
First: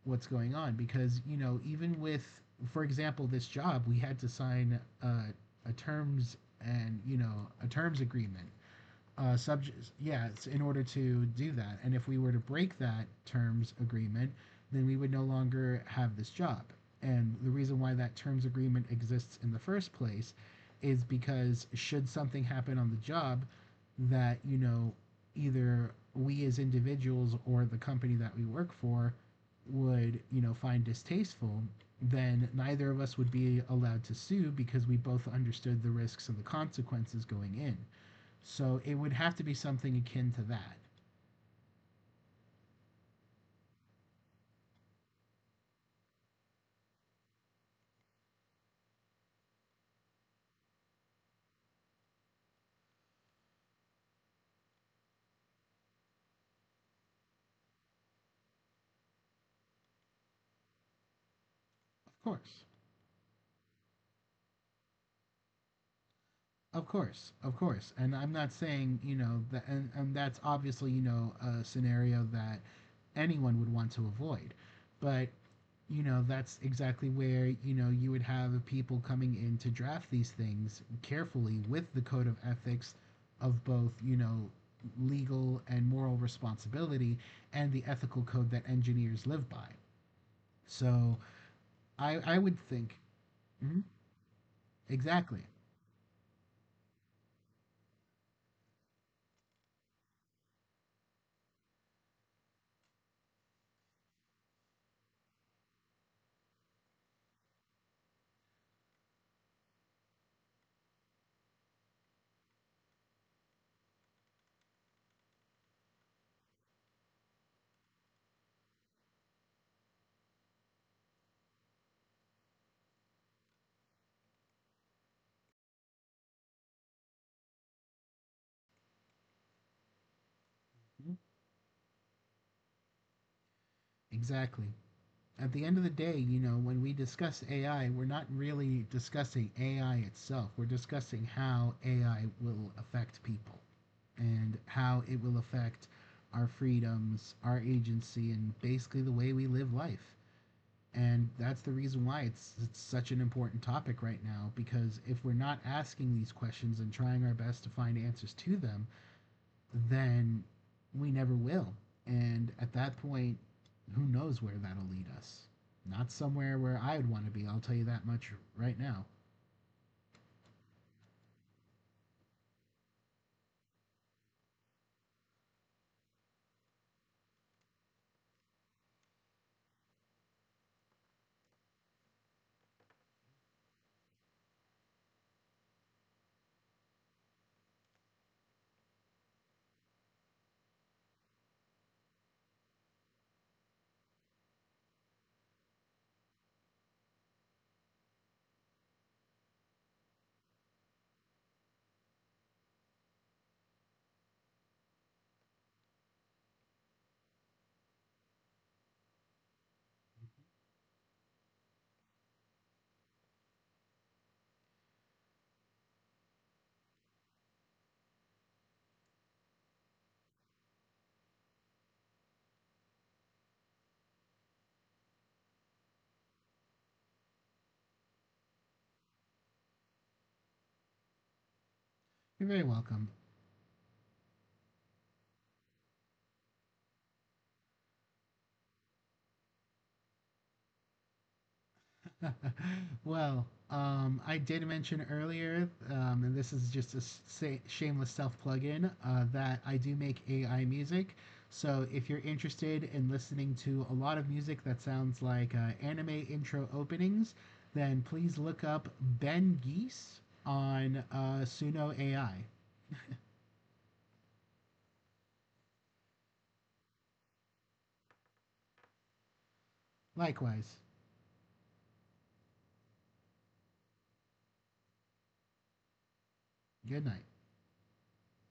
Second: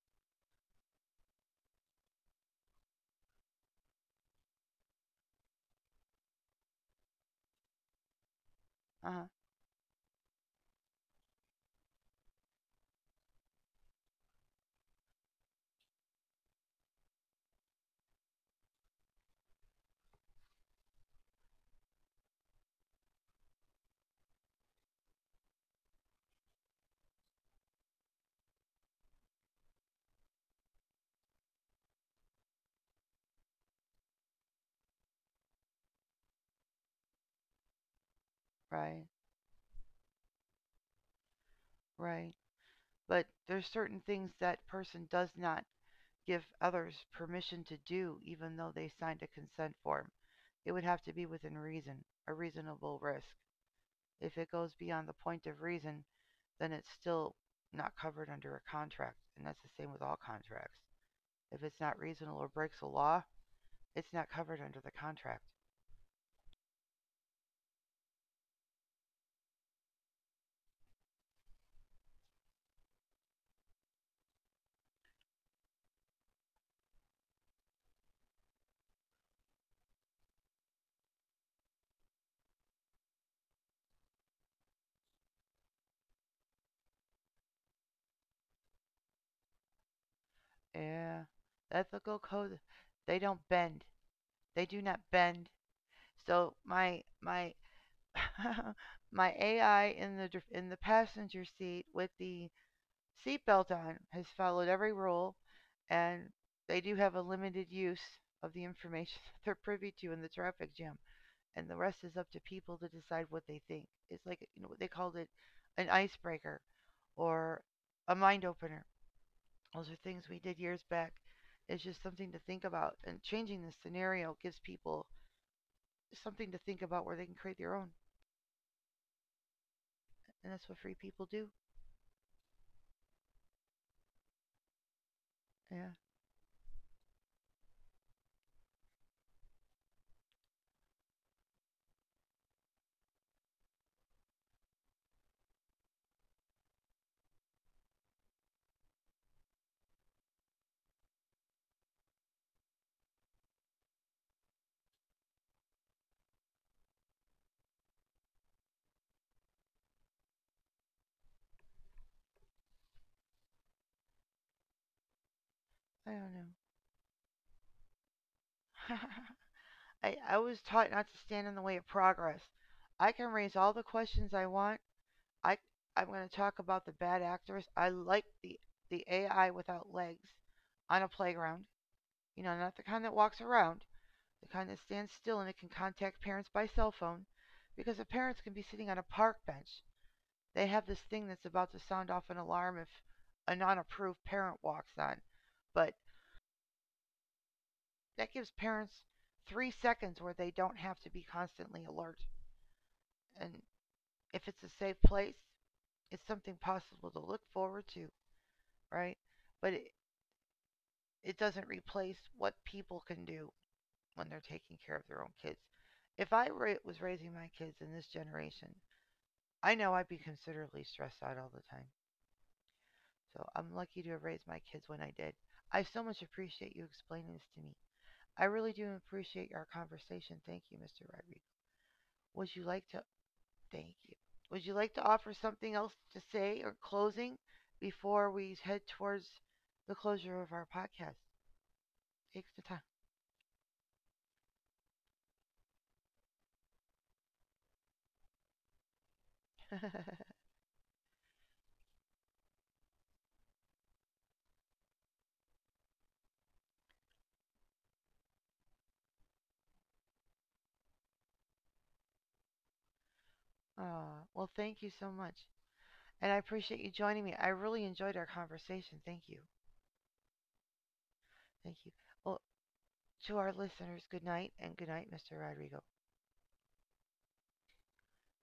[SPEAKER 2] what's going on, because you know, even with, for example, this job, we had to sign, a terms, and, you know, a terms agreement,
[SPEAKER 1] Uh huh.
[SPEAKER 2] subject, yeah, it's in order to do that. And if we were to break that terms agreement, then we would no longer have this job. And the reason why that terms agreement exists in the first place is because should something happen on the job that, you know, either we as individuals or the company that we work for would, you know, find distasteful, then neither of us would be allowed to sue because we both understood the risks and the consequences going in. So it
[SPEAKER 1] Right,
[SPEAKER 2] would have to be something akin to that.
[SPEAKER 1] right. But there's certain things that person does not give others permission to do, even though they signed a consent form. It would have to be within reason, a reasonable risk. If it goes beyond the point of reason, then it's still not covered under a contract, and that's the same with all contracts. If it's not
[SPEAKER 2] Of
[SPEAKER 1] reasonable or
[SPEAKER 2] course.
[SPEAKER 1] breaks the law, it's not covered under the contract.
[SPEAKER 2] Of course. Of course. And I'm not saying, you know, that, and that's obviously, you know, a scenario that anyone would want to avoid. But, you know, that's exactly where, you know, you would have people coming in to draft these things carefully with the code of ethics of both, you know, legal and moral responsibility, and the ethical code that engineers live by. So
[SPEAKER 1] Yeah, the ethical
[SPEAKER 2] I would
[SPEAKER 1] code,
[SPEAKER 2] think.
[SPEAKER 1] they don't
[SPEAKER 2] Mhm.
[SPEAKER 1] bend. They do not
[SPEAKER 2] Exactly.
[SPEAKER 1] bend. So my my AI in the passenger seat with the seatbelt on has followed every rule, and they do have a limited use of the information that they're privy to in the traffic jam, and the rest is up to people to decide what they think. It's like, you know, they called it an icebreaker, or a mind opener. Those are things we did years back. It's just something to think about, and changing the scenario gives people something to think about where they can create their own, and that's what free people do.
[SPEAKER 2] Exactly. At the end of the
[SPEAKER 1] Yeah.
[SPEAKER 2] day, you know, when we discuss AI, we're not really discussing AI itself. We're discussing how AI will affect people, and how it will affect our freedoms, our agency, and basically the way we live life. And that's the reason why it's such an important topic right now, because if we're not asking these questions and trying our best to find answers to them, then we never will. And at that point, who knows where that'll lead us?
[SPEAKER 1] I
[SPEAKER 2] Not
[SPEAKER 1] don't
[SPEAKER 2] somewhere where I would want to be, I'll tell you that much right
[SPEAKER 1] know.
[SPEAKER 2] now.
[SPEAKER 1] I was taught not to stand in the way of progress. I can raise all the questions I want. I, I'm going to talk about the bad actors. I like the AI without legs on a playground. You know, not the kind that walks around, the kind that stands still and it can contact parents by cell phone because the parents can be sitting on a park bench. They have this thing that's about to sound off an alarm if a non-approved parent walks on. But that gives parents 3 seconds where they don't have to be constantly alert. And if it's a safe place, it's something possible to look forward to, right? But it doesn't replace what people can do when they're taking care of their own kids. If was raising my kids in this generation, I know I'd be considerably stressed out all the time. So I'm lucky to have raised my kids when I did. I so much appreciate you explaining this to me. I really do appreciate our conversation. Thank you, Mr. Rodriguez.
[SPEAKER 2] You're
[SPEAKER 1] Would you
[SPEAKER 2] very
[SPEAKER 1] like to...
[SPEAKER 2] welcome.
[SPEAKER 1] Thank you. Would you like to offer something else to say or closing before we head towards the closure of our podcast? Takes the
[SPEAKER 2] Well, I did mention earlier, and this is just a shameless self plug-in, that I do make
[SPEAKER 1] time.
[SPEAKER 2] AI music. So if you're interested in listening to a lot of music that sounds like, anime intro openings, then please look up Ben Geese on, Suno AI.
[SPEAKER 1] Aw, well, thank you so much. And I appreciate you joining me. I really enjoyed our conversation. Thank you.
[SPEAKER 2] Likewise,
[SPEAKER 1] Thank you. Well, to our listeners, good night, and good night, Mr. Rodrigo.
[SPEAKER 2] good night.